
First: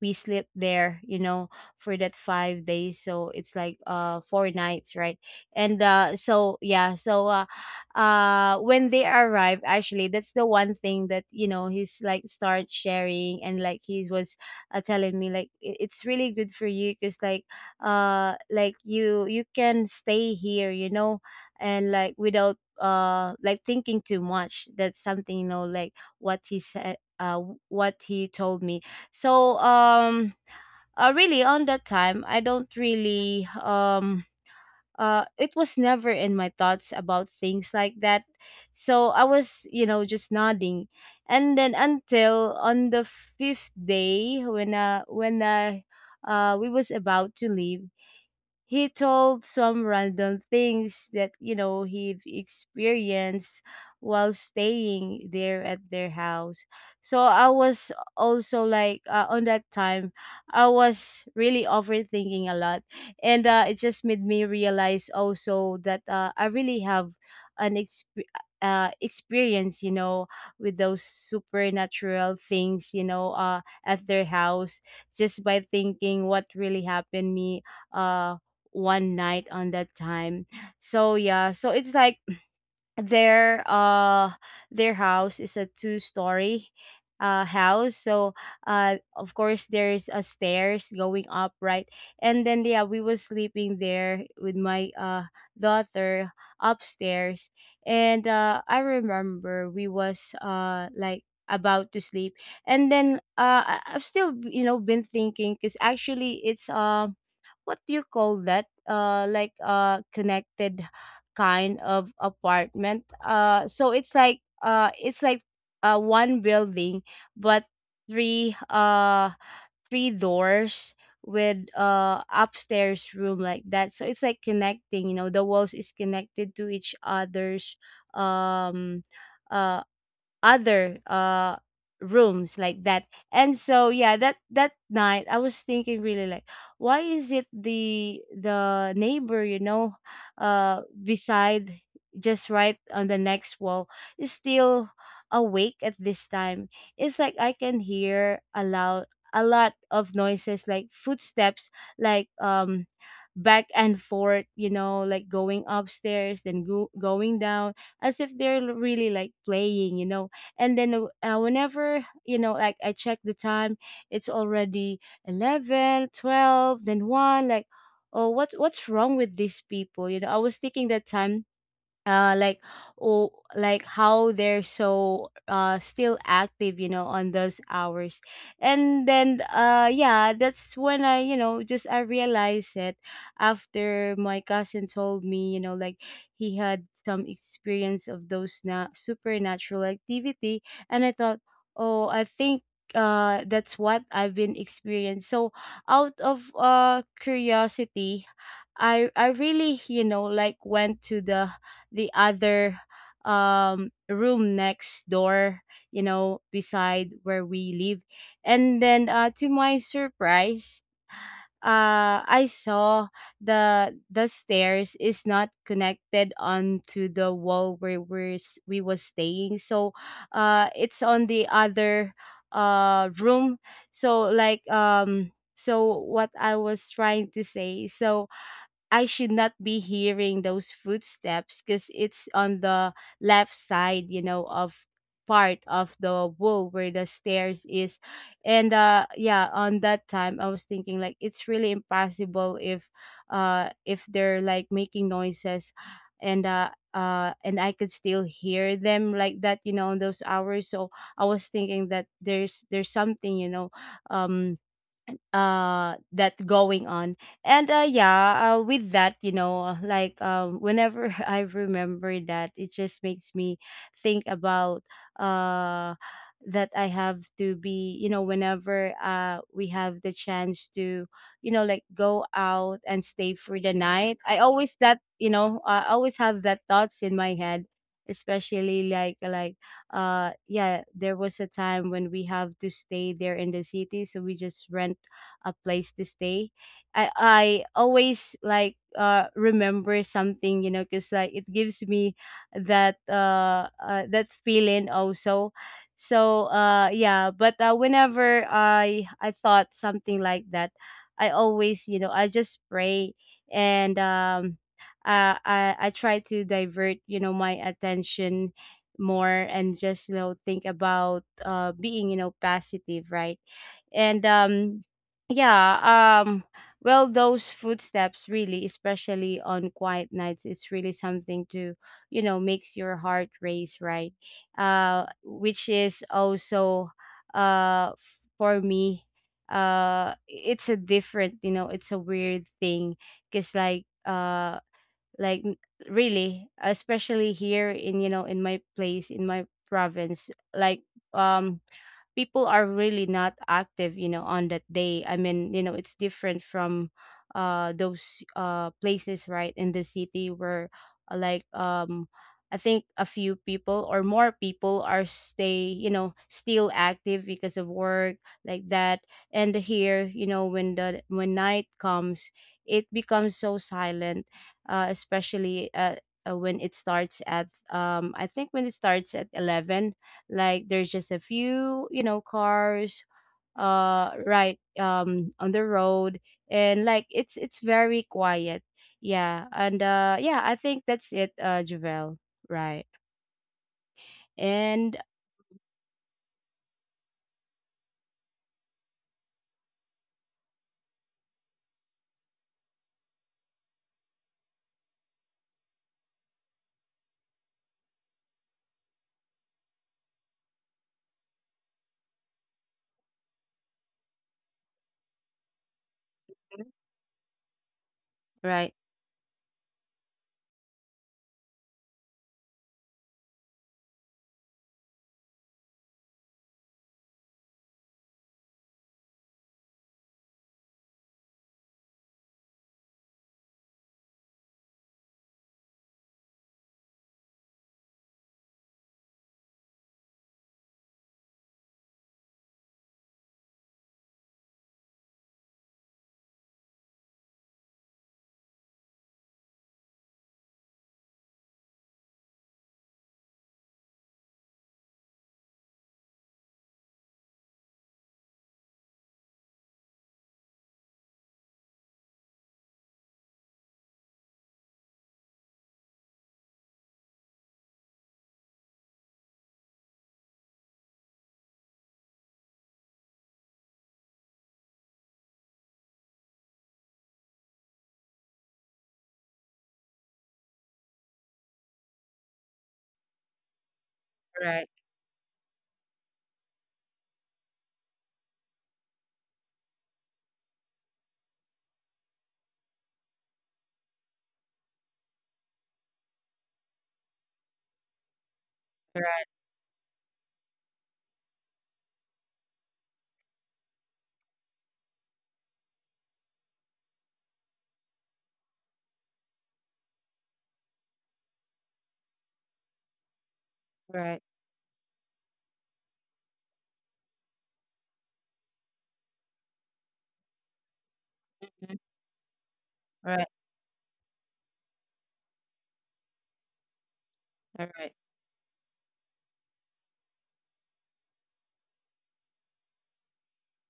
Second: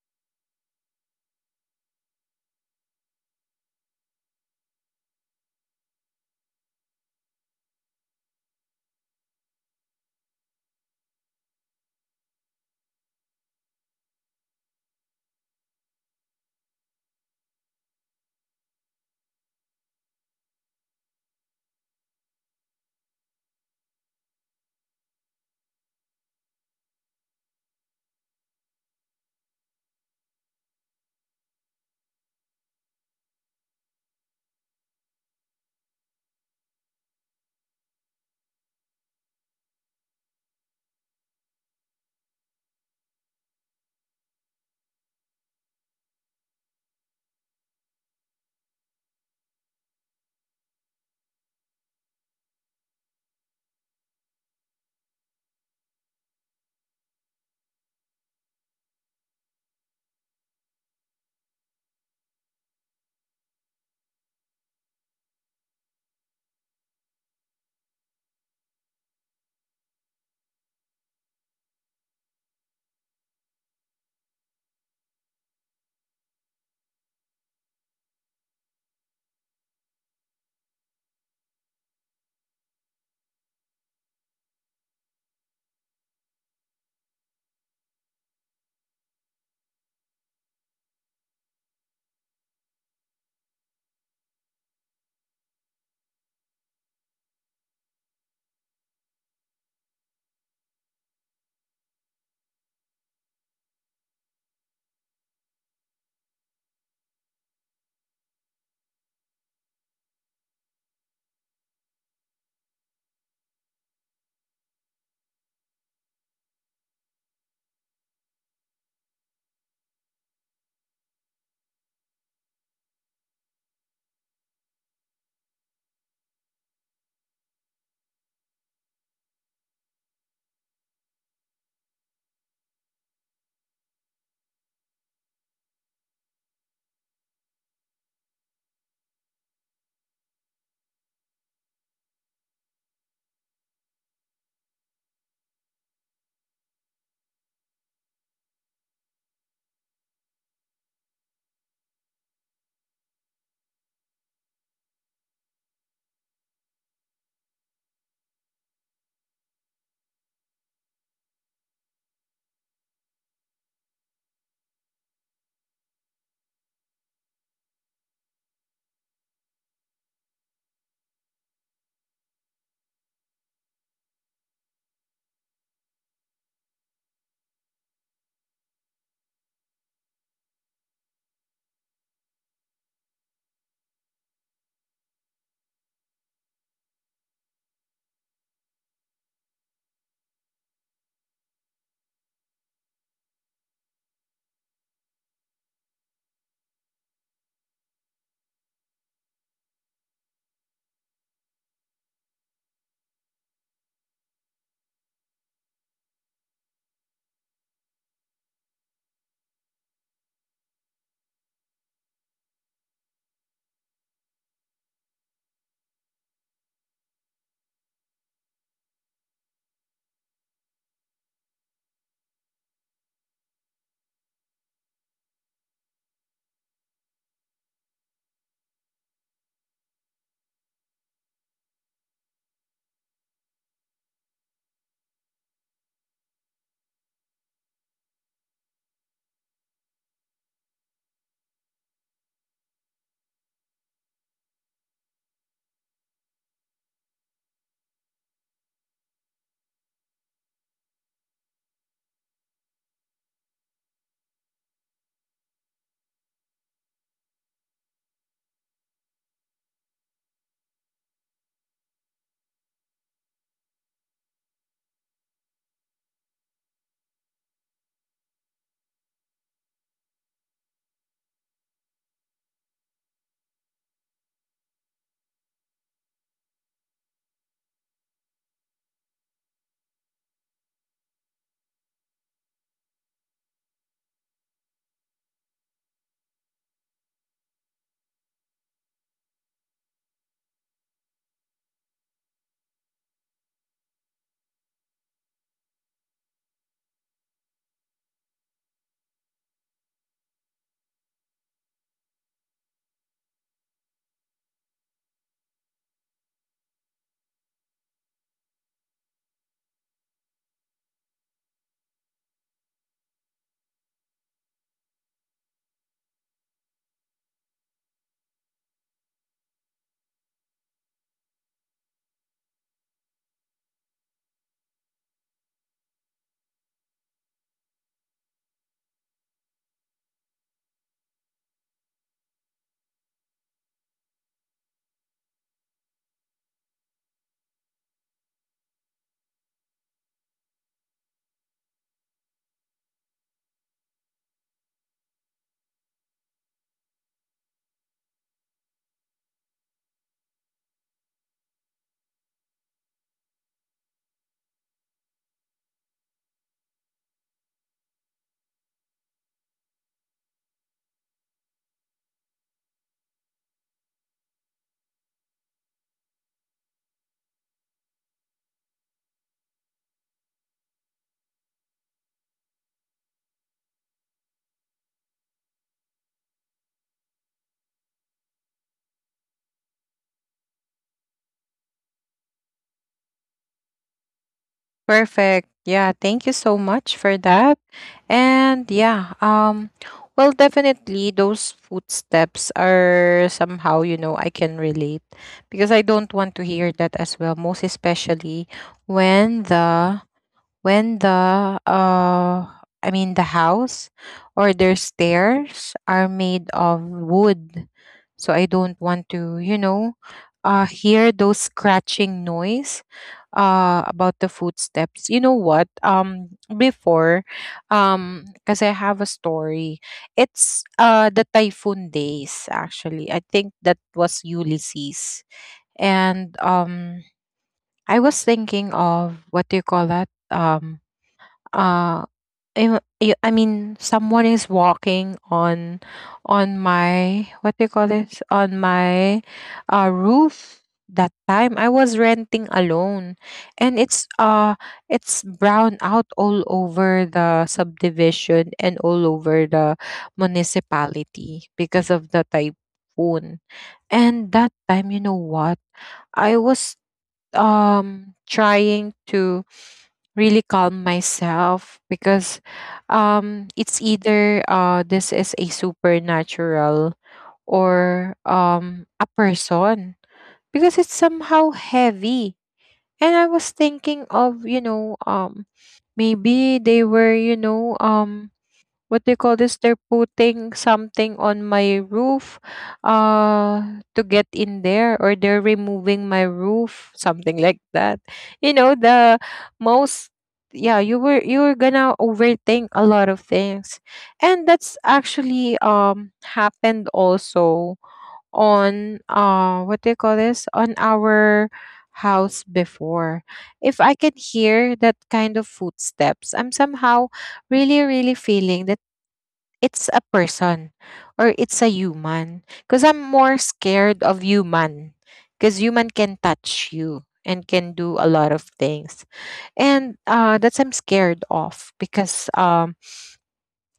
B: we sleep there, you know, for that 5 days, so it's like 4 nights, right? And when they arrived, actually, that's the one thing that, you know, he's like start sharing. And like he was telling me like, It's really good for you because like, like, you can stay here, you know, and like without like thinking too much." That's something, you know, like what he said, what he told me. So, really on that time, I don't really, it was never in my thoughts about things like that. So I was, you know, just nodding. And then until on the fifth day when, when I, we was about to leave, he told some random things that, you know, he experienced while staying there at their house. So I was also like, on that time, I was really overthinking a lot. And, it just made me realize also that, I really have an experience, you know, with those supernatural things, you know, at their house, just by thinking what really happened me uh one night on that time. So yeah, so it's like, their uh their house is a two story house. So of course there's a stairs going up, right? And then yeah, we was sleeping there with my daughter upstairs. And I remember we was, like, about to sleep. And then, I've still, you know, been thinking, because actually it's, what do you call that, connected kind of apartment. So it's like, one building, but three three doors with upstairs room like that. So it's like connecting. You know, the walls is connected to each other's, um uh other rooms like that. And so yeah, that night I was thinking really, like, why is it the neighbor, you know, beside, just right on the next wall, is still awake at this time? It's like I can hear a loud— a lot of noises, like footsteps, like, back and forth, you know, like going upstairs then, going down, as if they're really like playing, you know. And then whenever, you know, like I check the time, it's already 11, 12, then 1, like, "Oh, what— what's wrong with these people?" You know, I was thinking that time, like, "Oh, like how they're so, still active, you know, on those hours." And then yeah, that's when I, you know, just, I realized it, after my cousin told me, you know, like he had some experience of those supernatural activity. And I thought, "Oh, I think that's what I've been experienced." So out of curiosity, I really, you know, like went to the other room next door, you know, beside where we live. And then to my surprise, I saw the stairs is not connected onto the wall where we was staying. So it's on the other room. So like, so what I was trying to say, so I should not be hearing those footsteps because it's on the left side, you know, of part of the wall where the stairs is. And yeah, on that time I was thinking like it's really impossible if, if they're like making noises, and and I could still hear them like that, you know, on those hours. So I was thinking that there's something, you know, um that going on. And with that, you know, like, whenever <laughs> I remember that, it just makes me think about, uh that I have to be, you know, whenever we have the chance to, you know, like go out and stay for the night, I always— that you know, I always have that thoughts in my head. Especially like, yeah, there was a time when we have to stay there in the city, so we just rent a place to stay. I always, like, remember something, you know, because like it gives me that, that feeling also. So yeah, but whenever I thought something like that, I always, you know, I just pray. And I try to divert, you know, my attention more, and just, you know, think about being, you know, positive, right? And um yeah um well, those footsteps, really, especially on quiet nights, it's really something to, you know, makes your heart race, right? Which is also, for me, it's a different, you know, it's a weird thing, because, like n- really, especially here in, you know, in my place, in my province, like, um people are really not active, you know, on that day. I mean, you know, it's different from those places right in the city, where, uh, like um I think a few people or more people are stay, you know, still active because of work like that. And here, you know, when the— when night comes, it becomes so silent, especially, when it starts at, I think when it starts at 11, like there's just a few, you know, cars right on the road. And like it's very quiet. Yeah, and yeah, I think that's it, Javel, right? And
A: Perfect. Yeah, thank you so much for that. And yeah, well, definitely those footsteps are somehow, you know, I can relate, because I don't want to hear that as well, most especially when the, when the uh I mean the house, or their stairs, are made of wood. So I
B: right,
A: don't want to, you know, hear those scratching noise, about the footsteps. You know what? Before, because I have a story. It's, the typhoon days, actually. I think that was Ulysses. And, I was thinking of, what do you call that? Uh I mean someone is walking on my, what do you call this, on my, roof. That time I was renting alone, and it's, it's brown out all over the subdivision, and all over the municipality, because of the typhoon. And that time, you know what, I was, trying to really calm myself. Because, it's either, this is a supernatural, or a person, because it's somehow heavy. And I was thinking of, you
B: right,
A: know, maybe they were, you know, what do you call this, they're putting something on my roof, to get in there, or they're removing my roof, something like that. You know,
B: right,
A: the most, yeah, you were, you were gonna overthink a lot of things. And that's actually, happened also on, what do you call this, on our house before. If I can
B: right.
A: hear that kind of footsteps, I'm somehow really, really feeling it's a person, or it's
B: Mhm,
A: a human. Because I'm
B: right.
A: more scared of human. Because human can touch you and
B: All
A: can do
B: right.
A: a lot of things. And, that's I'm scared of. Because,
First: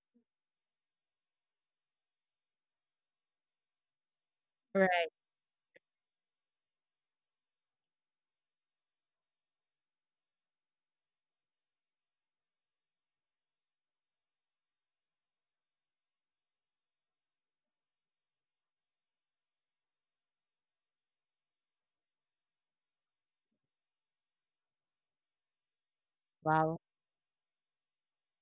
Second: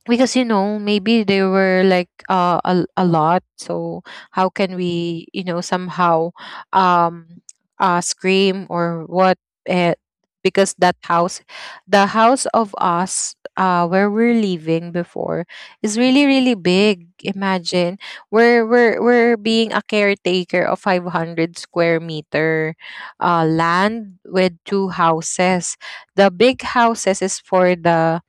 A: because you know maybe they were like, a lot. So how can
B: Right.
A: we, you know, somehow, um scream or what, uh, because that house, the house of us, where we're living before, is really really big. Imagine, we're being a caretaker of 500 square meter, land with two houses. The big
B: Wow.
A: houses is for the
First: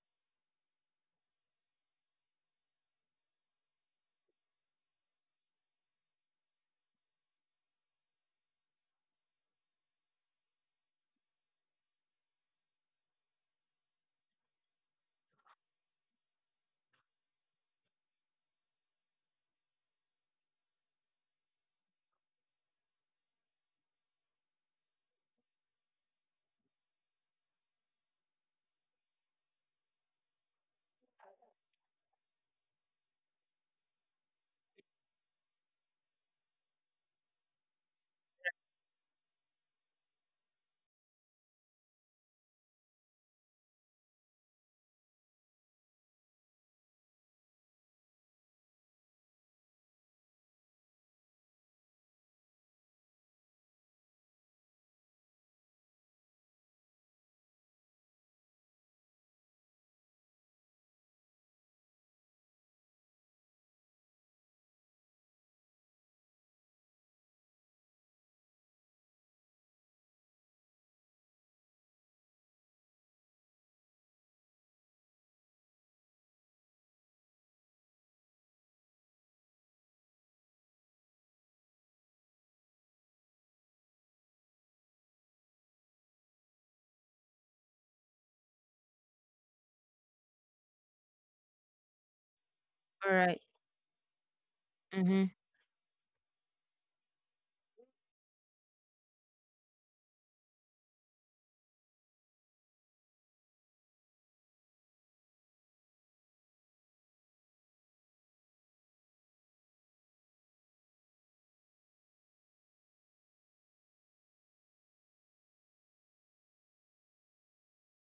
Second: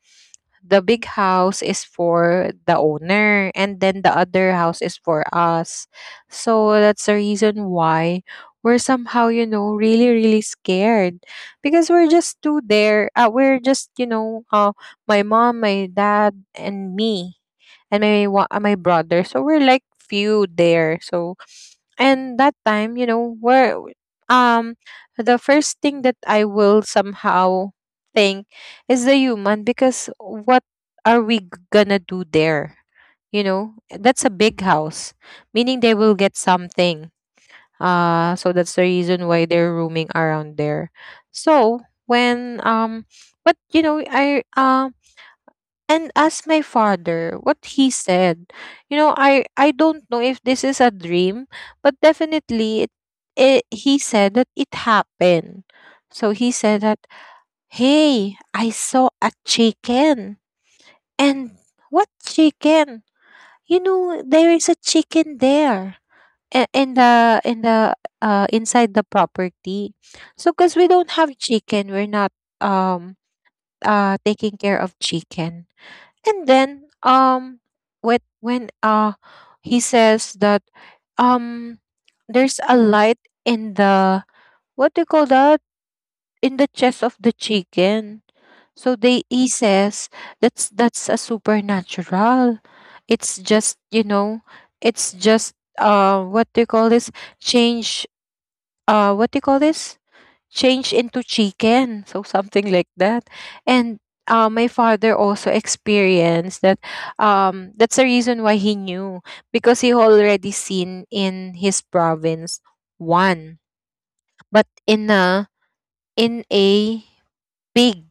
A: the big house is for the owner, and then the other house is for us. So that's the reason why we're somehow, you know, really really scared. Because we're just two there. We're just, you know, my mom, my dad, and me, and my my brother. So we're like few there. So, and that time, you know, where, um the first thing that I will somehow think is the human. Because what are we gonna do there? You know, that's a big house, meaning they will get something. So that's the reason why they're roaming around there. So, when, but you know, I, and asked my father what he said. You know, I don't know if this is a dream, but definitely it, it, he said that it happened. So he said that, "Hey, I saw a chicken." And what chicken? You know, there is a chicken there, in the, in the inside the property. So because we don't have chicken, we're not, um taking care of chicken. And then, when he says that, um there's a light in the, what do you call that, in the chest of the chicken. So they, he says, that's a supernatural.
B: All right.
A: It's just, you know, it's
B: Mm-hmm.
A: just, what do you call this, change, what do you call this, changed into chicken, so something like that. And, my father also experienced that. That's the reason why he knew, because he already seen in his province one, but in a, in a pig.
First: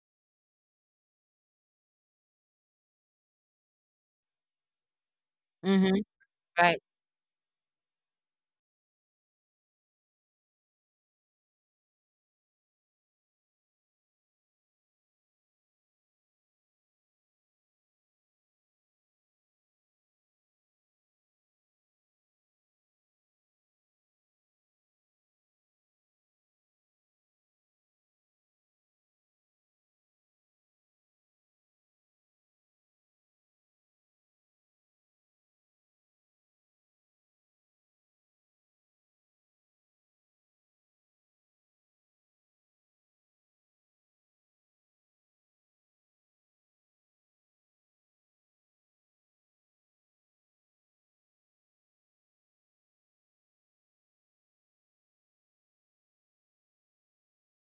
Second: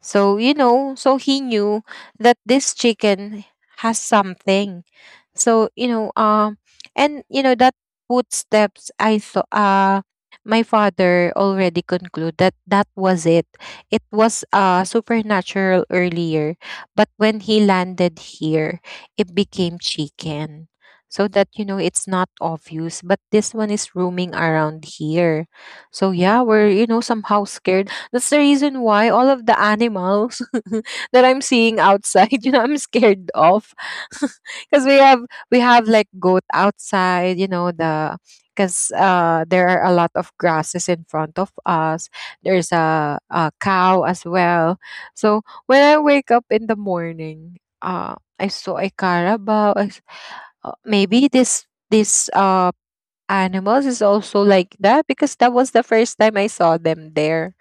A: So, you know, so he knew that this chicken has something. So, you
B: Mm-hmm.
A: know,
B: Right,
A: and you know that footsteps, I thought, my father already concluded that that was it. It was, supernatural earlier, but when he landed here, it became chicken. So that, you know, it's not obvious, but this one is roaming around here. So yeah, we're, you know, somehow scared. That's the reason why all of the animals <laughs> that I'm seeing outside, <laughs> you know, I'm scared of. <laughs> Because we have like goat outside, you know, the because there are a lot of grasses in front of us. There's a cow as well. So when I wake up in the morning, I saw a carabao. Maybe this animals is also like that because that was the first time I saw them there,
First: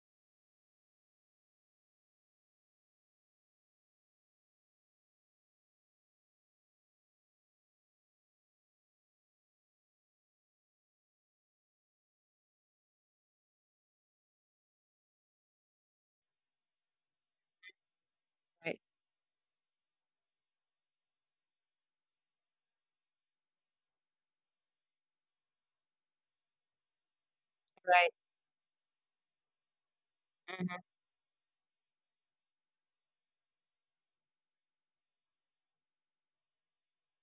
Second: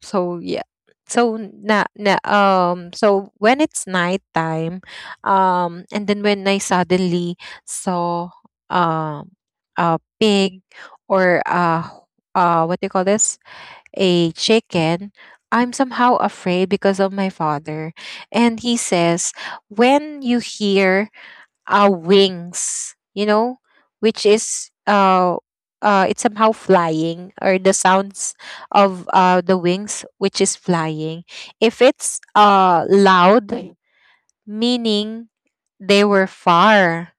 A: so yeah. So na, na so when it's nighttime, and then when I suddenly saw um a pig or what do you call this? A chicken, I'm somehow afraid because of my father. And he
B: right,
A: says, when you hear our wings, which is it's somehow flying, or the
B: right.
A: sounds of the wings which is
B: Mm-hmm.
A: flying. If it's loud, meaning they were far.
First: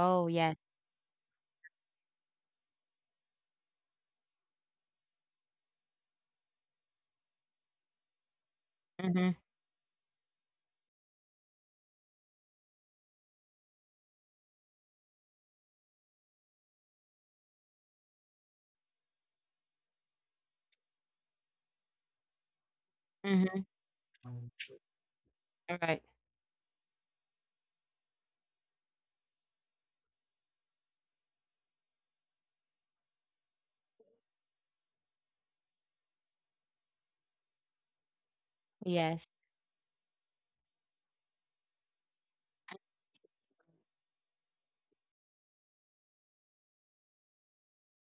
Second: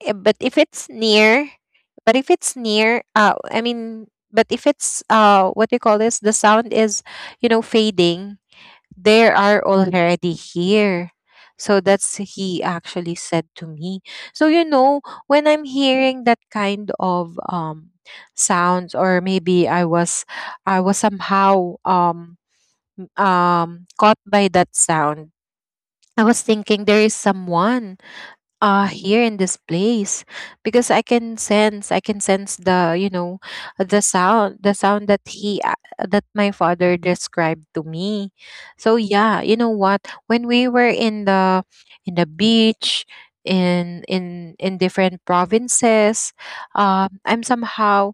A: Eh, But
B: yes.
A: if it's near, I mean, but if it's what do you call this? The sound is, fading, they
B: Mm-hmm.
A: are already here. So that's he actually said to me. So, when I'm hearing that kind of sounds, or maybe I was somehow
B: Mm-hmm.
A: caught by that sound,
B: All right.
A: I was thinking there is someone here in this place, because I can sense the, the sound that he that my father described to me, so
B: Yes,
A: yeah. You know what, when we were in the, beach, in different provinces, I'm somehow,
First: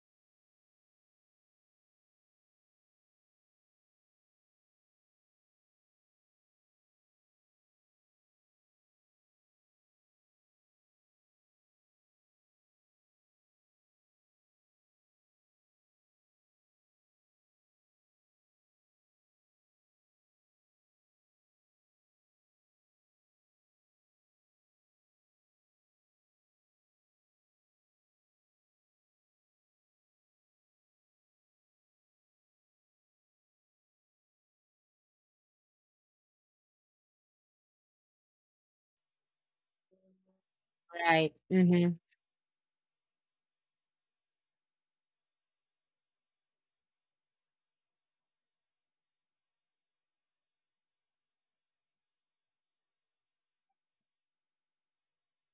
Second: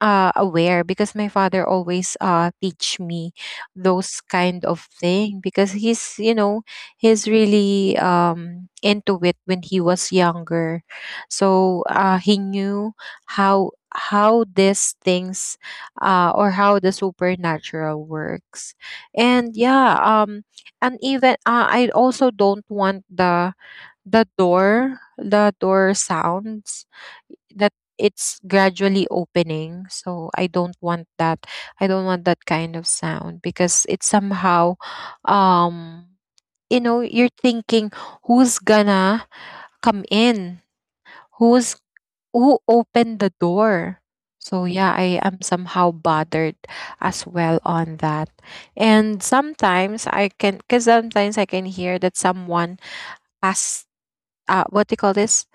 A: aware because my father always teach me those kind of thing, because he's you know he's really, into it when he was younger. So he knew how these things, or how the supernatural works. And yeah, and even, I also don't want the, the door sounds that it's gradually opening, so I don't want that kind of sound, because it somehow, um you're thinking who's gonna come in,
B: right.
A: who's
B: Mm-hmm.
A: who opened the door. So yeah, I am somehow bothered as well on that. And sometimes I can because sometimes I can hear that someone pass, what do you call this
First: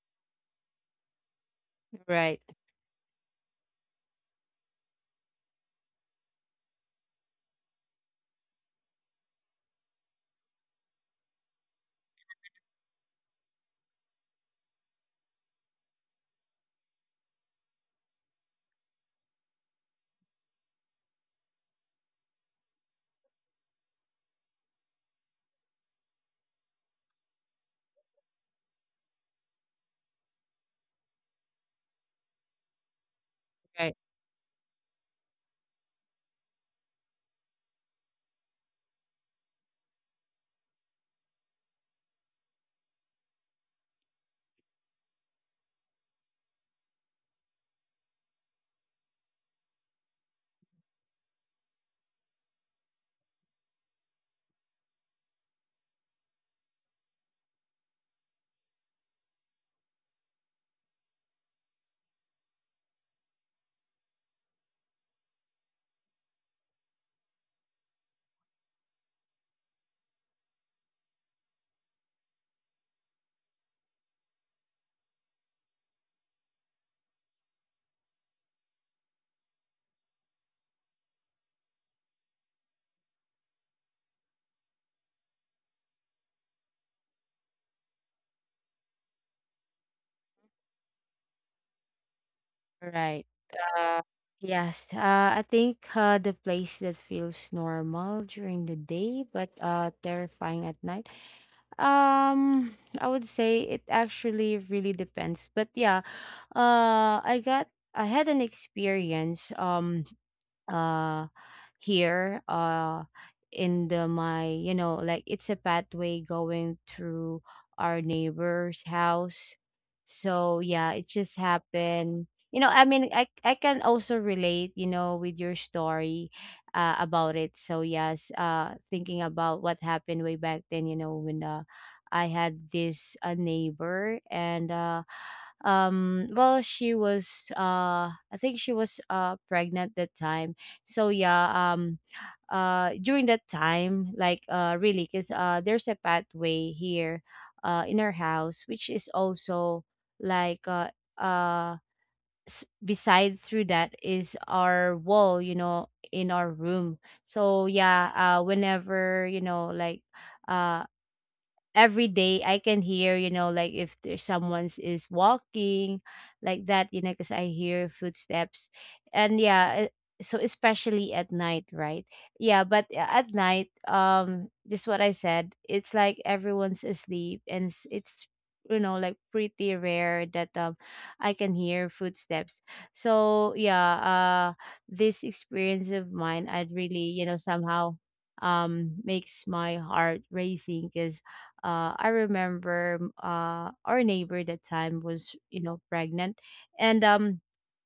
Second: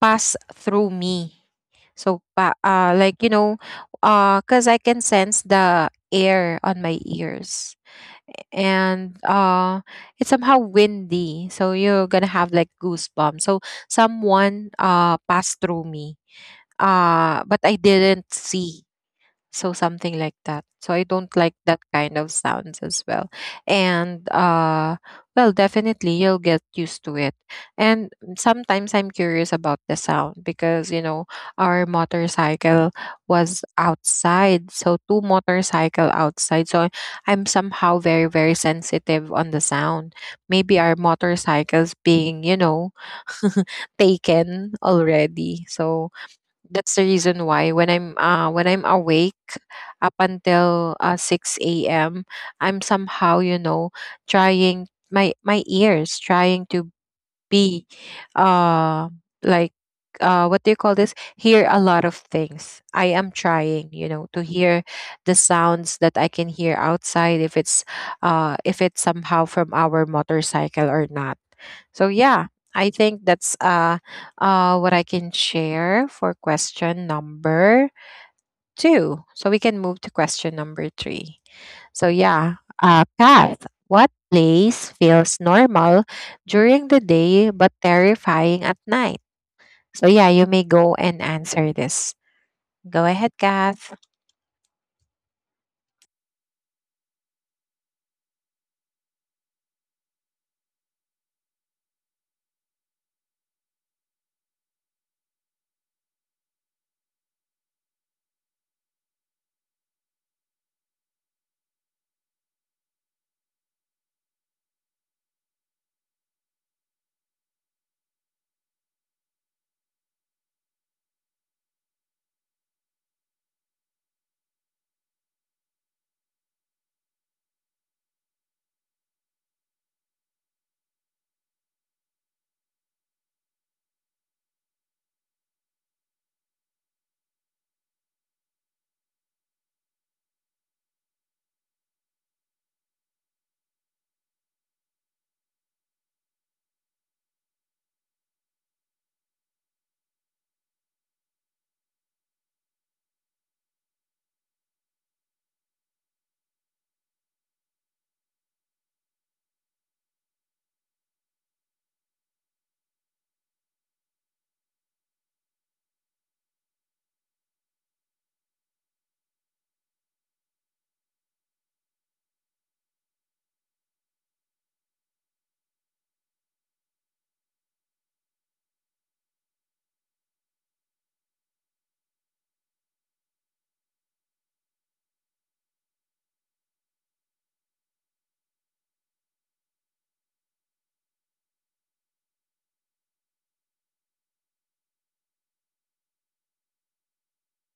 A: pass through me. So,
B: Right,
A: like, because I can sense the air on my ears. And it's somehow windy, so you're gonna have like goosebumps. So someone passed through me, but I didn't see. So something like that. So I don't like that kind of sounds as well. And well, definitely you'll get used to it. And sometimes I'm curious about the sound, because our motorcycle was
B: right.
A: outside. So two motorcycle outside. So I'm somehow very, very sensitive on the sound. Maybe our motorcycles being, <laughs> taken already. So that's the reason why when I'm awake up until 6 a.m., I'm somehow, trying my, ears trying to be, uh like, what do you call this, hear a lot of things. I am trying, to hear the sounds that I can hear outside, if it's somehow from our motorcycle or not. So yeah, I think that's, what I can share for question number two. So we can move to question number three. So yeah, Kath, what place feels normal during the day but terrifying at night? So yeah, you may go and answer this. Go
B: Right.
A: ahead, Kath.
B: Yes. I think, the place that feels normal during the day but, terrifying at night— I would say it actually really depends. But yeah, uh, I got I had an experience. Uh here, in the my, you know, like, it's a pathway going through our neighbor's house. So yeah, it just happened, you know. I mean, I can also relate, you know, with your story, about it. So yes, thinking about what happened way back then, you know, when, I had this, a neighbor. And well, she was, I think she was pregnant that time. So yeah, during that time, like, really, because there's a pathway here in our house, which is also like, uh beside through that is our wall, you know, in our room. So yeah, whenever, you know, like, uh every day I can hear, you know, like, if there's someone's is walking like that, you know, because I hear footsteps. And yeah, so especially at night, right? Yeah, but, at night, just what I said, it's like everyone's asleep, and it's you know, like pretty rare that I can hear footsteps. So this experience of mine I'd really, somehow makes my heart racing because I remember our neighbor that time was pregnant, and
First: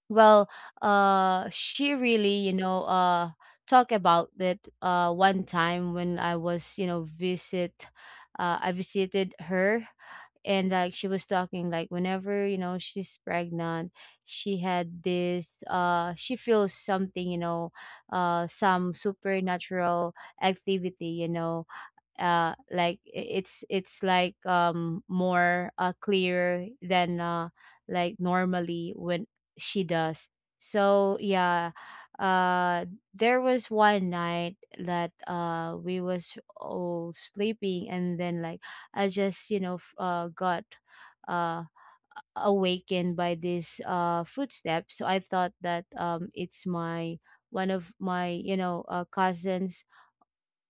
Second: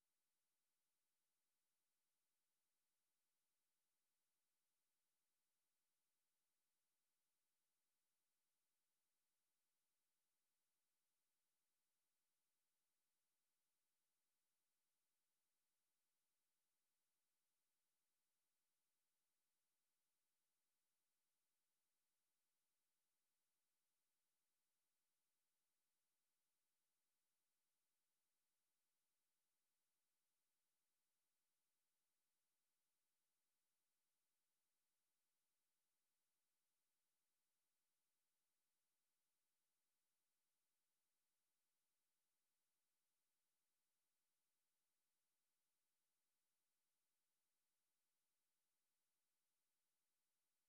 B: well she really talk about that one time when I was you know visit I visited her, and like she was talking like whenever she's pregnant she had this, she feels something, some supernatural activity, like it's like more clear than like normally when she does. So yeah uh there was one night that we was all sleeping, and then like I just got uh awakened by this footstep, so I thought that it's my one of my, cousins,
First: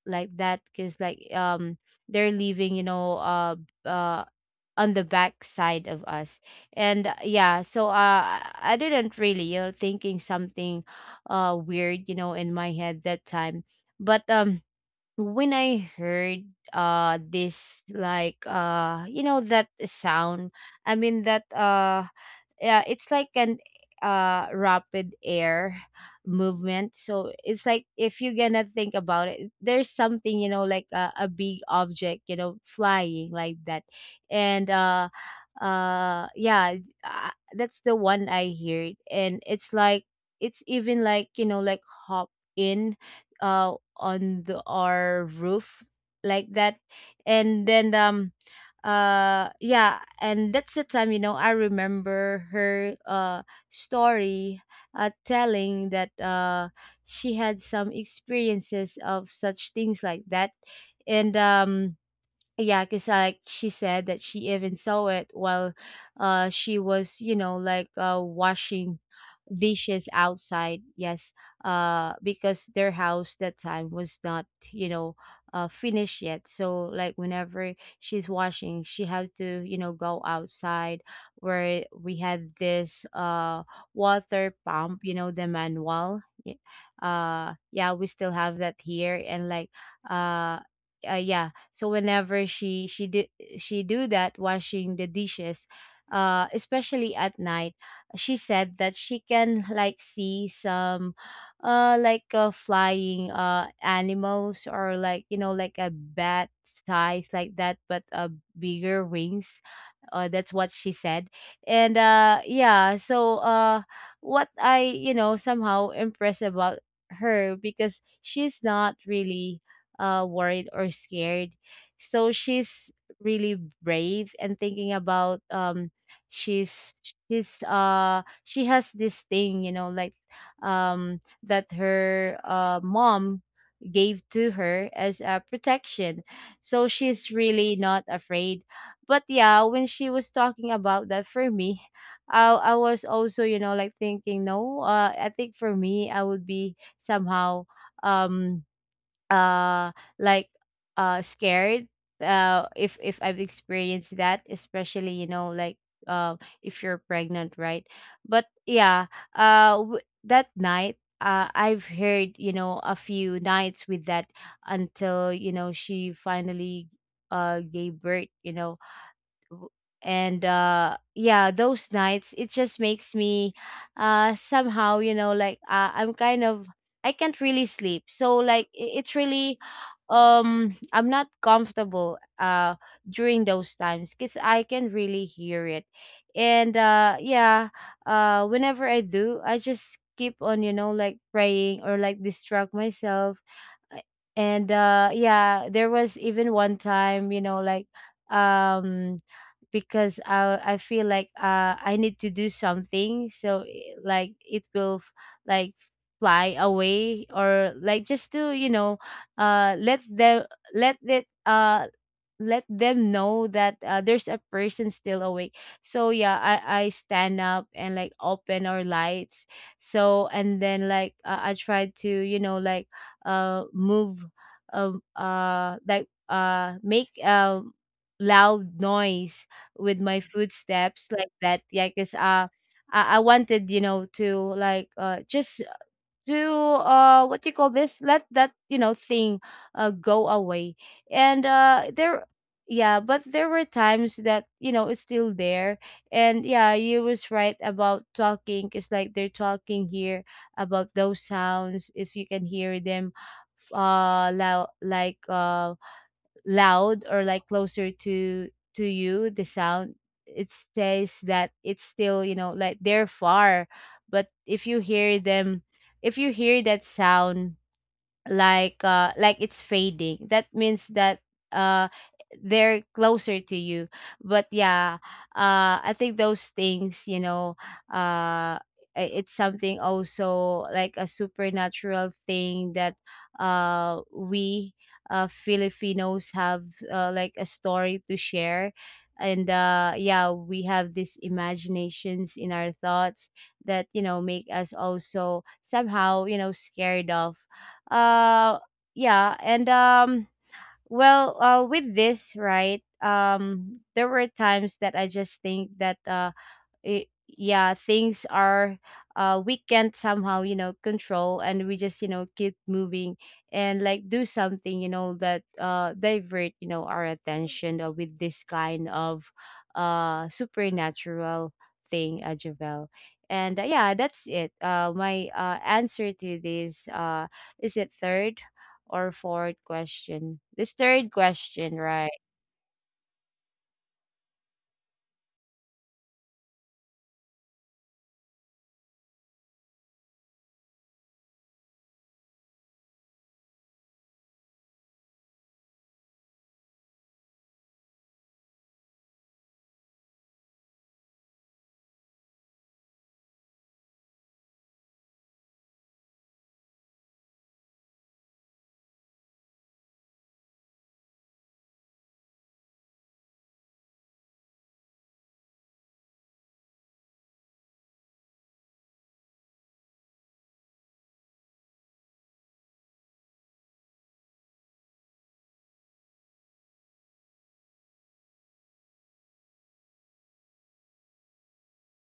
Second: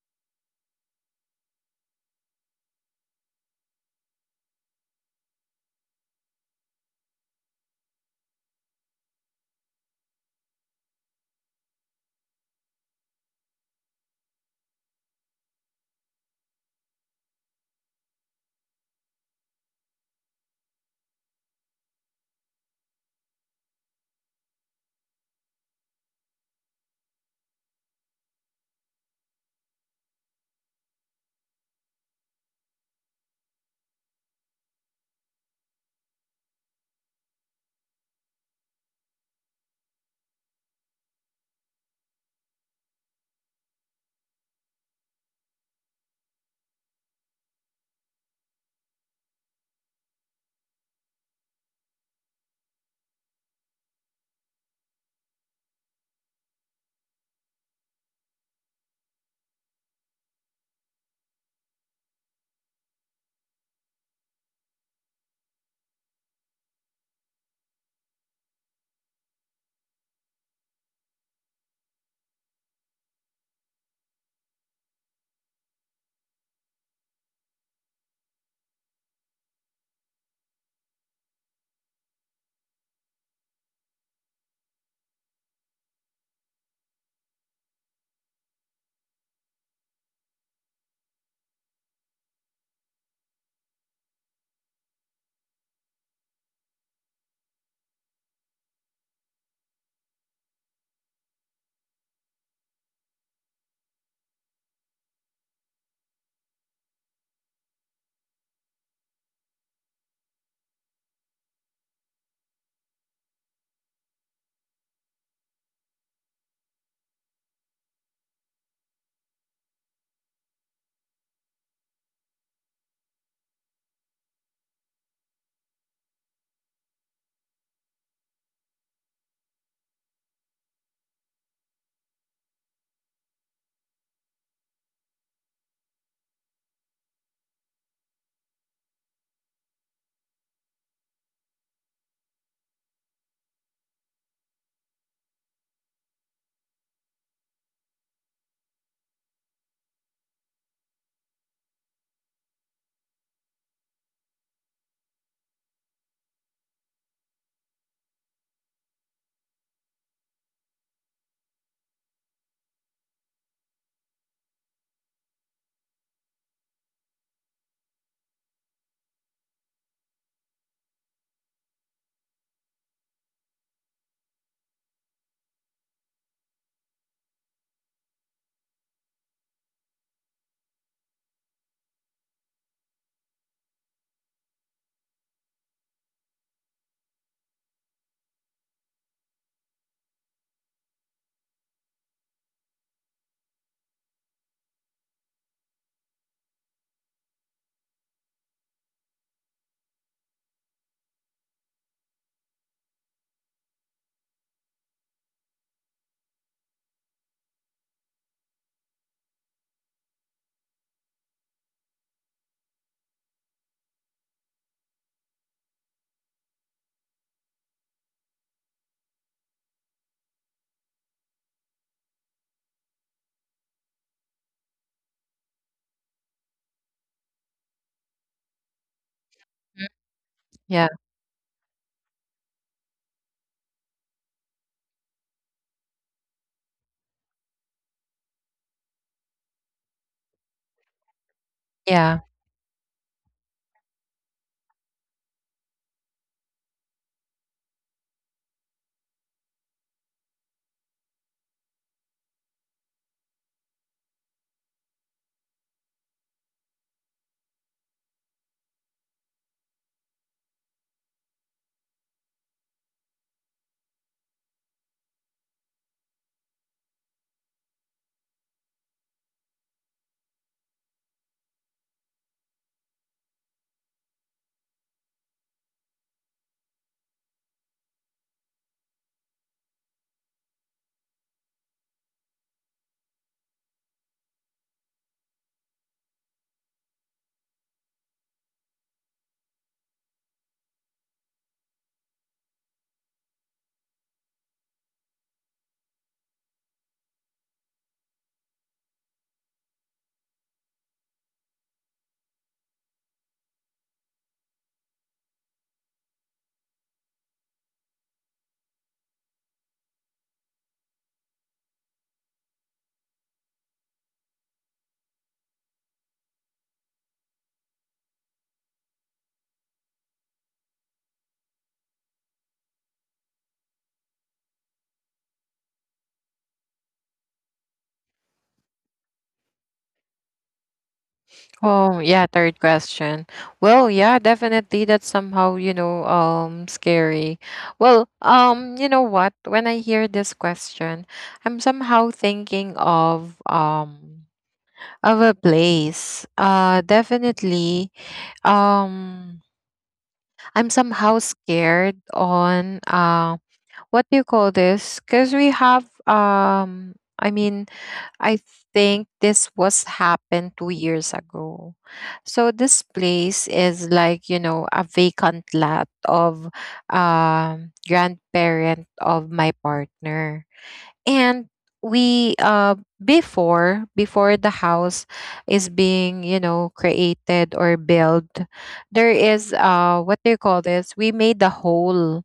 B: like that, because like they're leaving, uh on the back side of us. And I didn't really, thinking something weird, in my head that time. But when I heard this like that sound, I mean that yeah, it's like an rapid air movement. So it's like if you're gonna think about it, there's something, like a big object, flying like that. And yeah uh, that's the one I hear, and it's like it's even like, like hop in on the our roof like that. And then um uh yeah, and that's the time, I remember her story, telling that she had some experiences of such things like that. And Yeah, because like she said that she even saw it while she was, like washing dishes outside. Yes. Because their house that time was not, you know, finished yet. So like whenever she's washing, she had to, go outside where we had this water pump, the manual. Y- yeah, we still have that here, and like uh uh, yeah so whenever she do that washing the dishes, especially at night, she said that she can like see some, flying animals, or like, like a bat size like that, but bigger wings. That's what she said. And yeah. So what I, somehow impressed about her, because she's not really worried or scared, so she's really brave. And thinking about she's she's she has this thing, like that her mom gave to her as a protection. So she's really not afraid. But yeah, when she was talking about that, for me, I was also, like thinking, no, I think for me I would be somehow um uh like scared if I've experienced that, especially, like uh if you're pregnant, right? But yeah, that night, I've heard, a few nights with that, until, she finally gave birth, w- and yeah, those nights, it just makes me somehow, like I'm kind of, I can't really sleep. So like it's really I'm not comfortable during those times, because I can really hear it. And yeah, whenever I do, I just keep on, like praying or like distract myself. Uh, and yeah, there was even one time, like um because I feel like I need to do something, so like it will like fly away, or like just to, uh let them let it let them know that, there's a person still awake. So yeah, I stand up and like open our lights. So and then like, I try to, like move, make loud noise
A: Mhm.
B: with my
A: Yeah,
B: footsteps, like that, yeah. Because I wanted, to like just to what you call this, let that, thing go away. and uh
A: yeah.
B: there yeah, but there were times that, it's still there. And yeah, you was right about talking, it's like they're talking here about those sounds. If you can hear them loud, like loud, or like closer to you, the sound, it says that it's still, like they're far. But if you hear them, if you hear that sound like, it's fading, that means that uh they're closer to you. But yeah, I think those things, uh it's something also like a supernatural thing that we Filipinos have, like a story to share. And yeah, we have these imaginations in our thoughts that, make us also somehow, scared of. Uh yeah and well With this, right? There were times that I just think that, yeah, things are, we can't somehow, control, and we just, keep moving and like do something, that divert, our attention, with this kind of supernatural thing, Javel. And yeah, that's it, my answer to this. Is it third or fourth question? This third question,
A: Oh,
B: right?
A: yeah, third question. Well, yeah, definitely that's somehow, scary. Well, you know what? When I hear this question, I'm somehow thinking of, of a place. Definitely, um I'm somehow scared on, what do you call this? Cuz we have I mean, I think this was happened 2 years ago. So this place is like, a vacant lot of, grandparent of my partner. And, we before the house is being, created or built, there is, what do you call this? We made the hole,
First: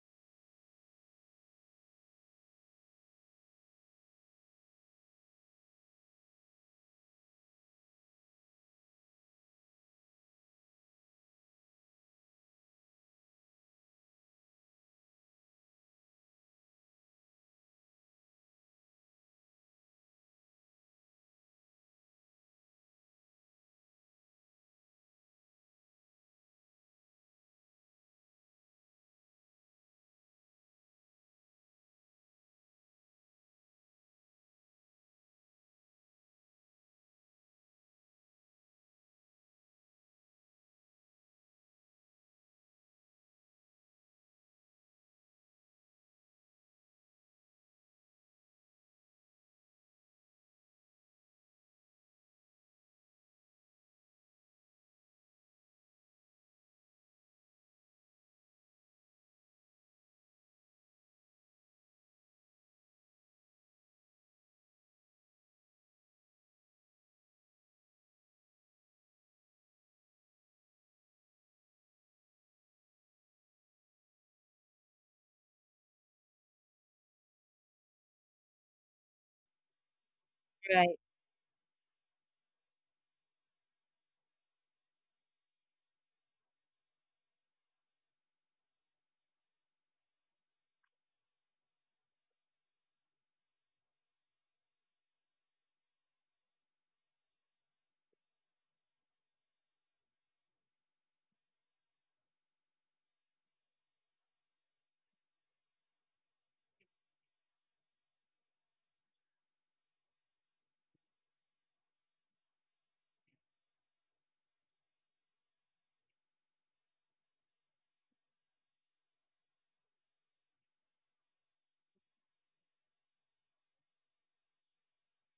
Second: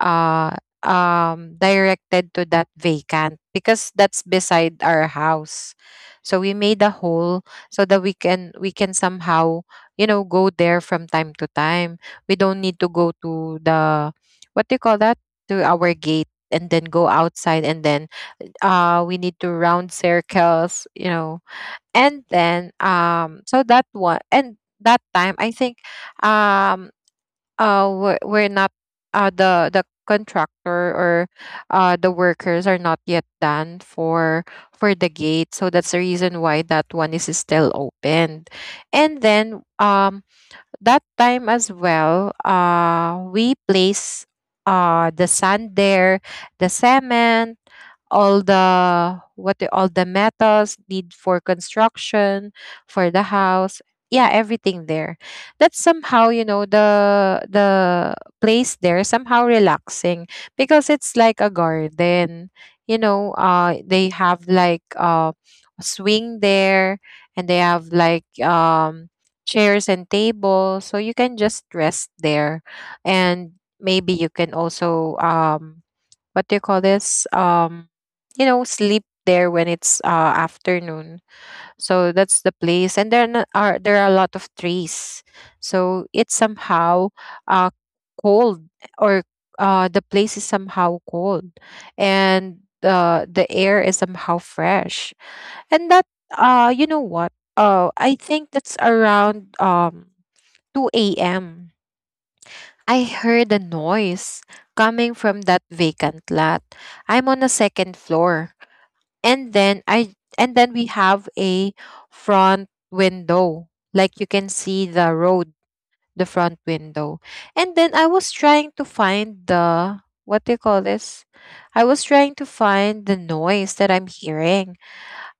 A: uh, directed to that vacant because that's beside our house. So we made a hole so that we can somehow, go there from time to time. We don't need to go to the, what do you call that, to our gate and then go outside, and then we need to round circles, and then, so that one. And that time I think, um we're not the, contractor or the workers are not yet done for, the gate, so that's the reason why that one is still opened. And then, that time as well, we place, the sand there, the cement, all all the metals need for construction for the house. Yeah, everything there. That's somehow, the, place there somehow relaxing, because it's like a garden. They have like, a swing there, and they have like, chairs and tables, so you can just rest there. And maybe you can also, what do you call this, sleep there when it's
B: Right.
A: afternoon. So that's the place. And then there are a lot of trees, so it's somehow, uh cold, or the place is somehow cold, and the air is somehow fresh. And that, you know what, I think that's around, 2 a.m. I heard a noise coming from that vacant lot. I'm on the second floor. And then, we have a front window. Like, you can see the road, the front window. And then, I was trying to find the what do you call this? I was trying to find the noise that I'm hearing.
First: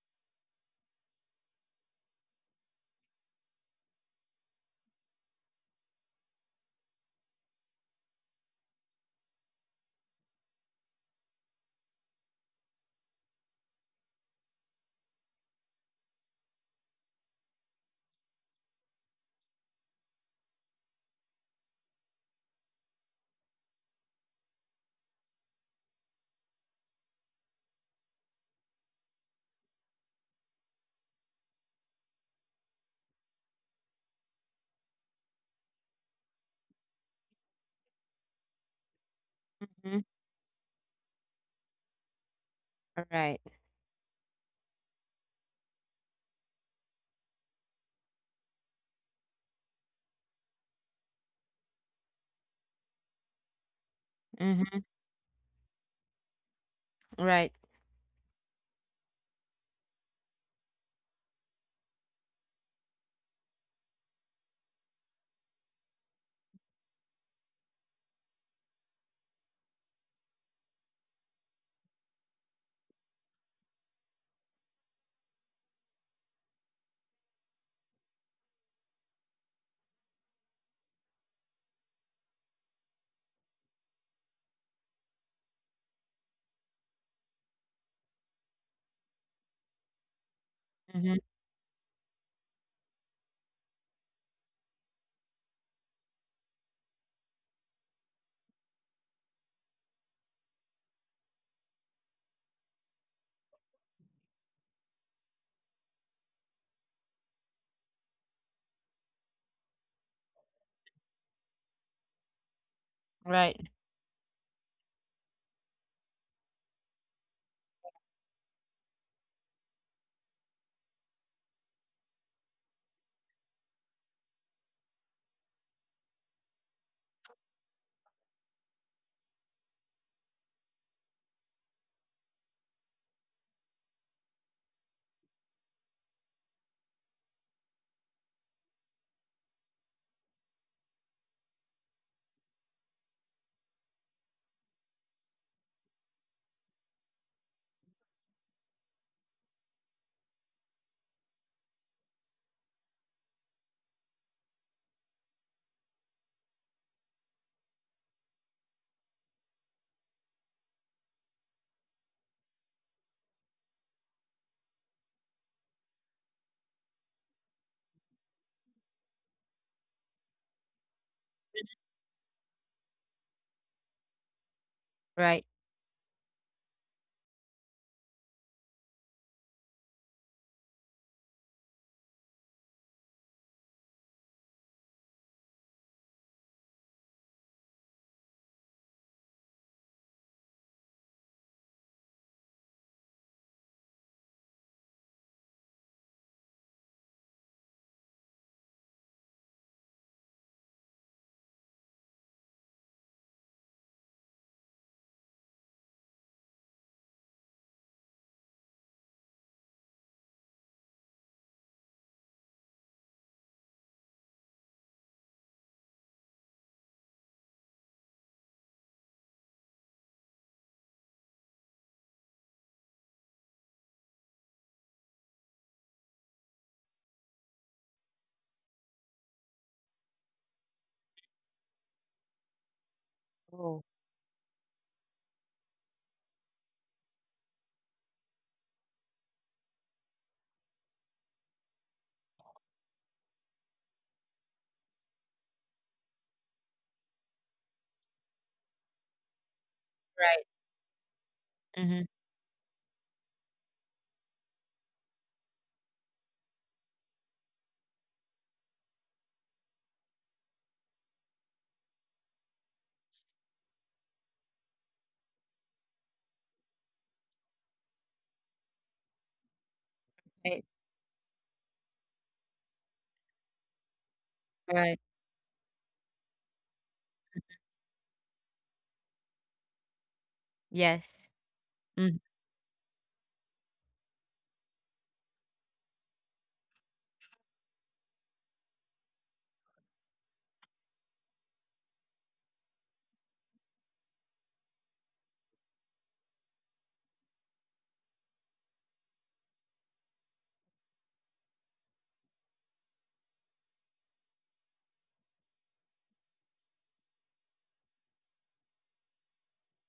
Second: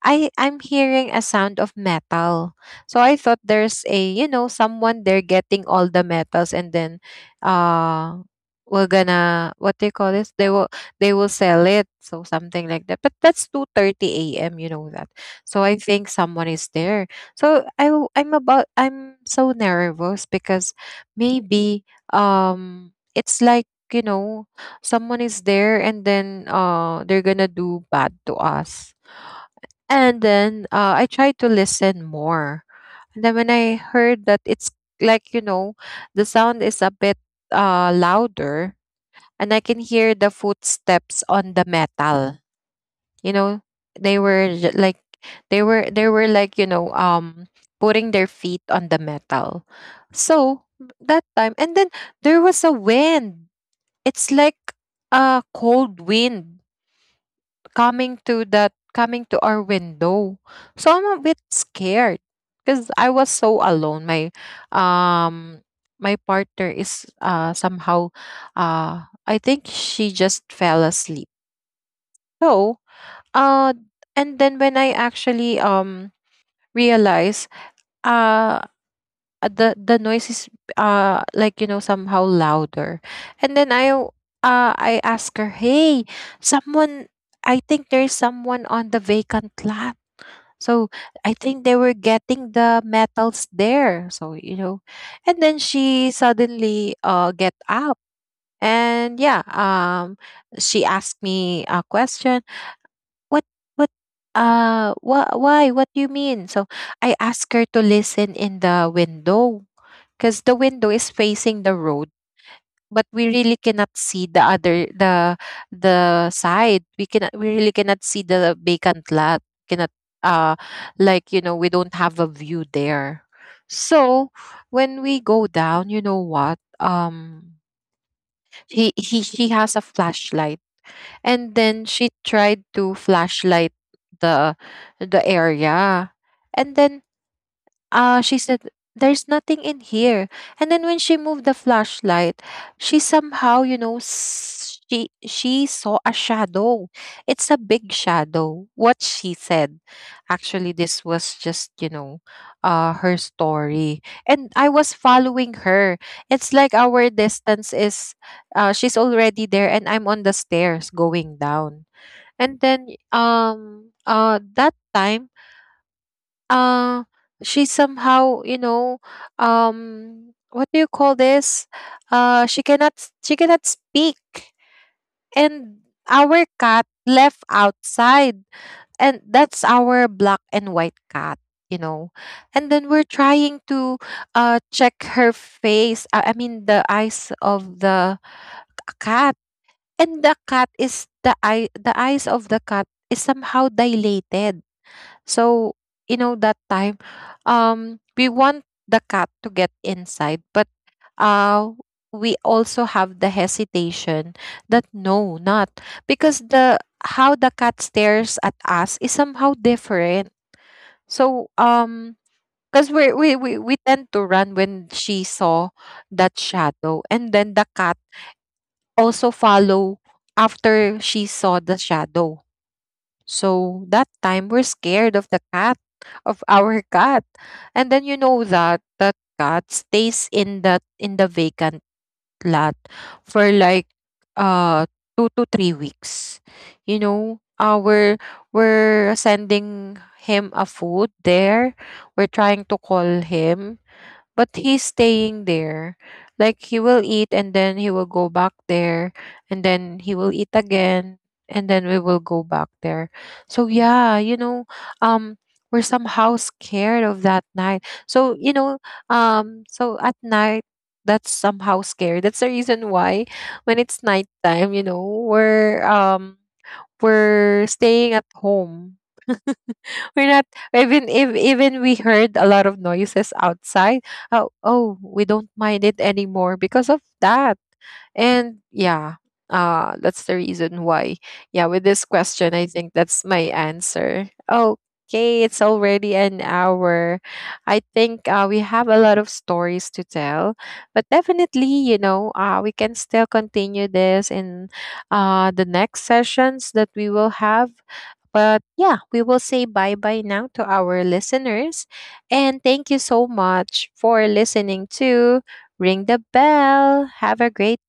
A: I'm hearing a sound of metal. So I thought there's a, someone there getting all the metals, and then uh we're gonna, what they call this, they will sell it. So something like that. But that's 2:30 a.m., you know that. So I think someone is there. So I'm so nervous because maybe, it's like, someone is there, and then they're gonna do bad to us. And then, I tried to listen more. And then when I heard that it's like, the sound is a bit, louder, and I can
B: Mhm.
A: hear the footsteps on the metal.
B: Right.
A: You know, they were j- like, they were like, putting their feet on the metal. So that time, and then there was a wind. It's like
B: Mhm.
A: a cold wind
B: Right.
A: coming to that, coming to our window. So I'm a bit scared because I was so alone. Um my partner is, somehow, I think she just fell asleep. So, uh and then when I actually, realize, uh the, noise is, like, somehow louder. And then, I ask her, "Hey, someone I think there's someone on the vacant lot." So
B: Mhm.
A: I think they were getting the metals there. So, and then she suddenly get up. And yeah, she asked me a question. What what wha- why what do you mean? So I asked her to listen in the window, because the window is facing the road, but we
B: Right.
A: really cannot see the other, the side. We really cannot see the vacant lot. Cannot uh like, we don't have a view there. So when we go down, you know what he she has a flashlight, and then she tried to flashlight the, area. And then, she said, "There's nothing in here." And then when she moved the flashlight, she somehow, she saw a shadow. It's a big shadow, what she said. Actually, this was just, her story. And I was following her. It's like, our distance is, she's already there and I'm on the stairs going down. And then, that time, uh she somehow, what do you call this, uh she cannot she cannot speak.
B: Right.
A: And our cat left outside, and that's our black and white cat, you know and then we're trying to, check her face, I mean the eyes of the cat. And the cat is the eyes of the cat is somehow dilated. So, that time, we want the cat to get inside, but, uh, we also have the hesitation that, no, not, because the how the cat stares at us is somehow different. So, because we tend to run when she saw that shadow, and then the cat also follow after she saw the shadow. So that time we're scared of the cat, of our <laughs> cat. And then you know that that cat stays in that, in the vacant lot for
B: Oh.
A: like, uh 2 to 3 weeks. You know, we're sending him a food there. We're trying to call him, but he's staying there. Like, he will eat and then he will go back there, and then he will
B: Right.
A: eat again, and then
B: Mm-hmm.
A: we will go back there. So yeah, um we're somehow scared of that night. So, so at night that's somehow scary. That's the reason why when it's nighttime, we're um we're staying at home <laughs> we're
B: Right.
A: not, even if even we heard a lot of noises outside. Oh,
B: Right.
A: oh, we don't mind it anymore because of that. And yeah, that's
B: Yes.
A: the reason
B: Mhm. Hmm.
A: why. Yeah, with this question, I think that's my answer. Okay, it's already an hour. I think, we have a lot of stories to tell, but definitely, we can still continue this in, the next sessions that we will have. But yeah, we will say bye bye now to our listeners. And thank you so much for listening to Ring the Bell. Have a great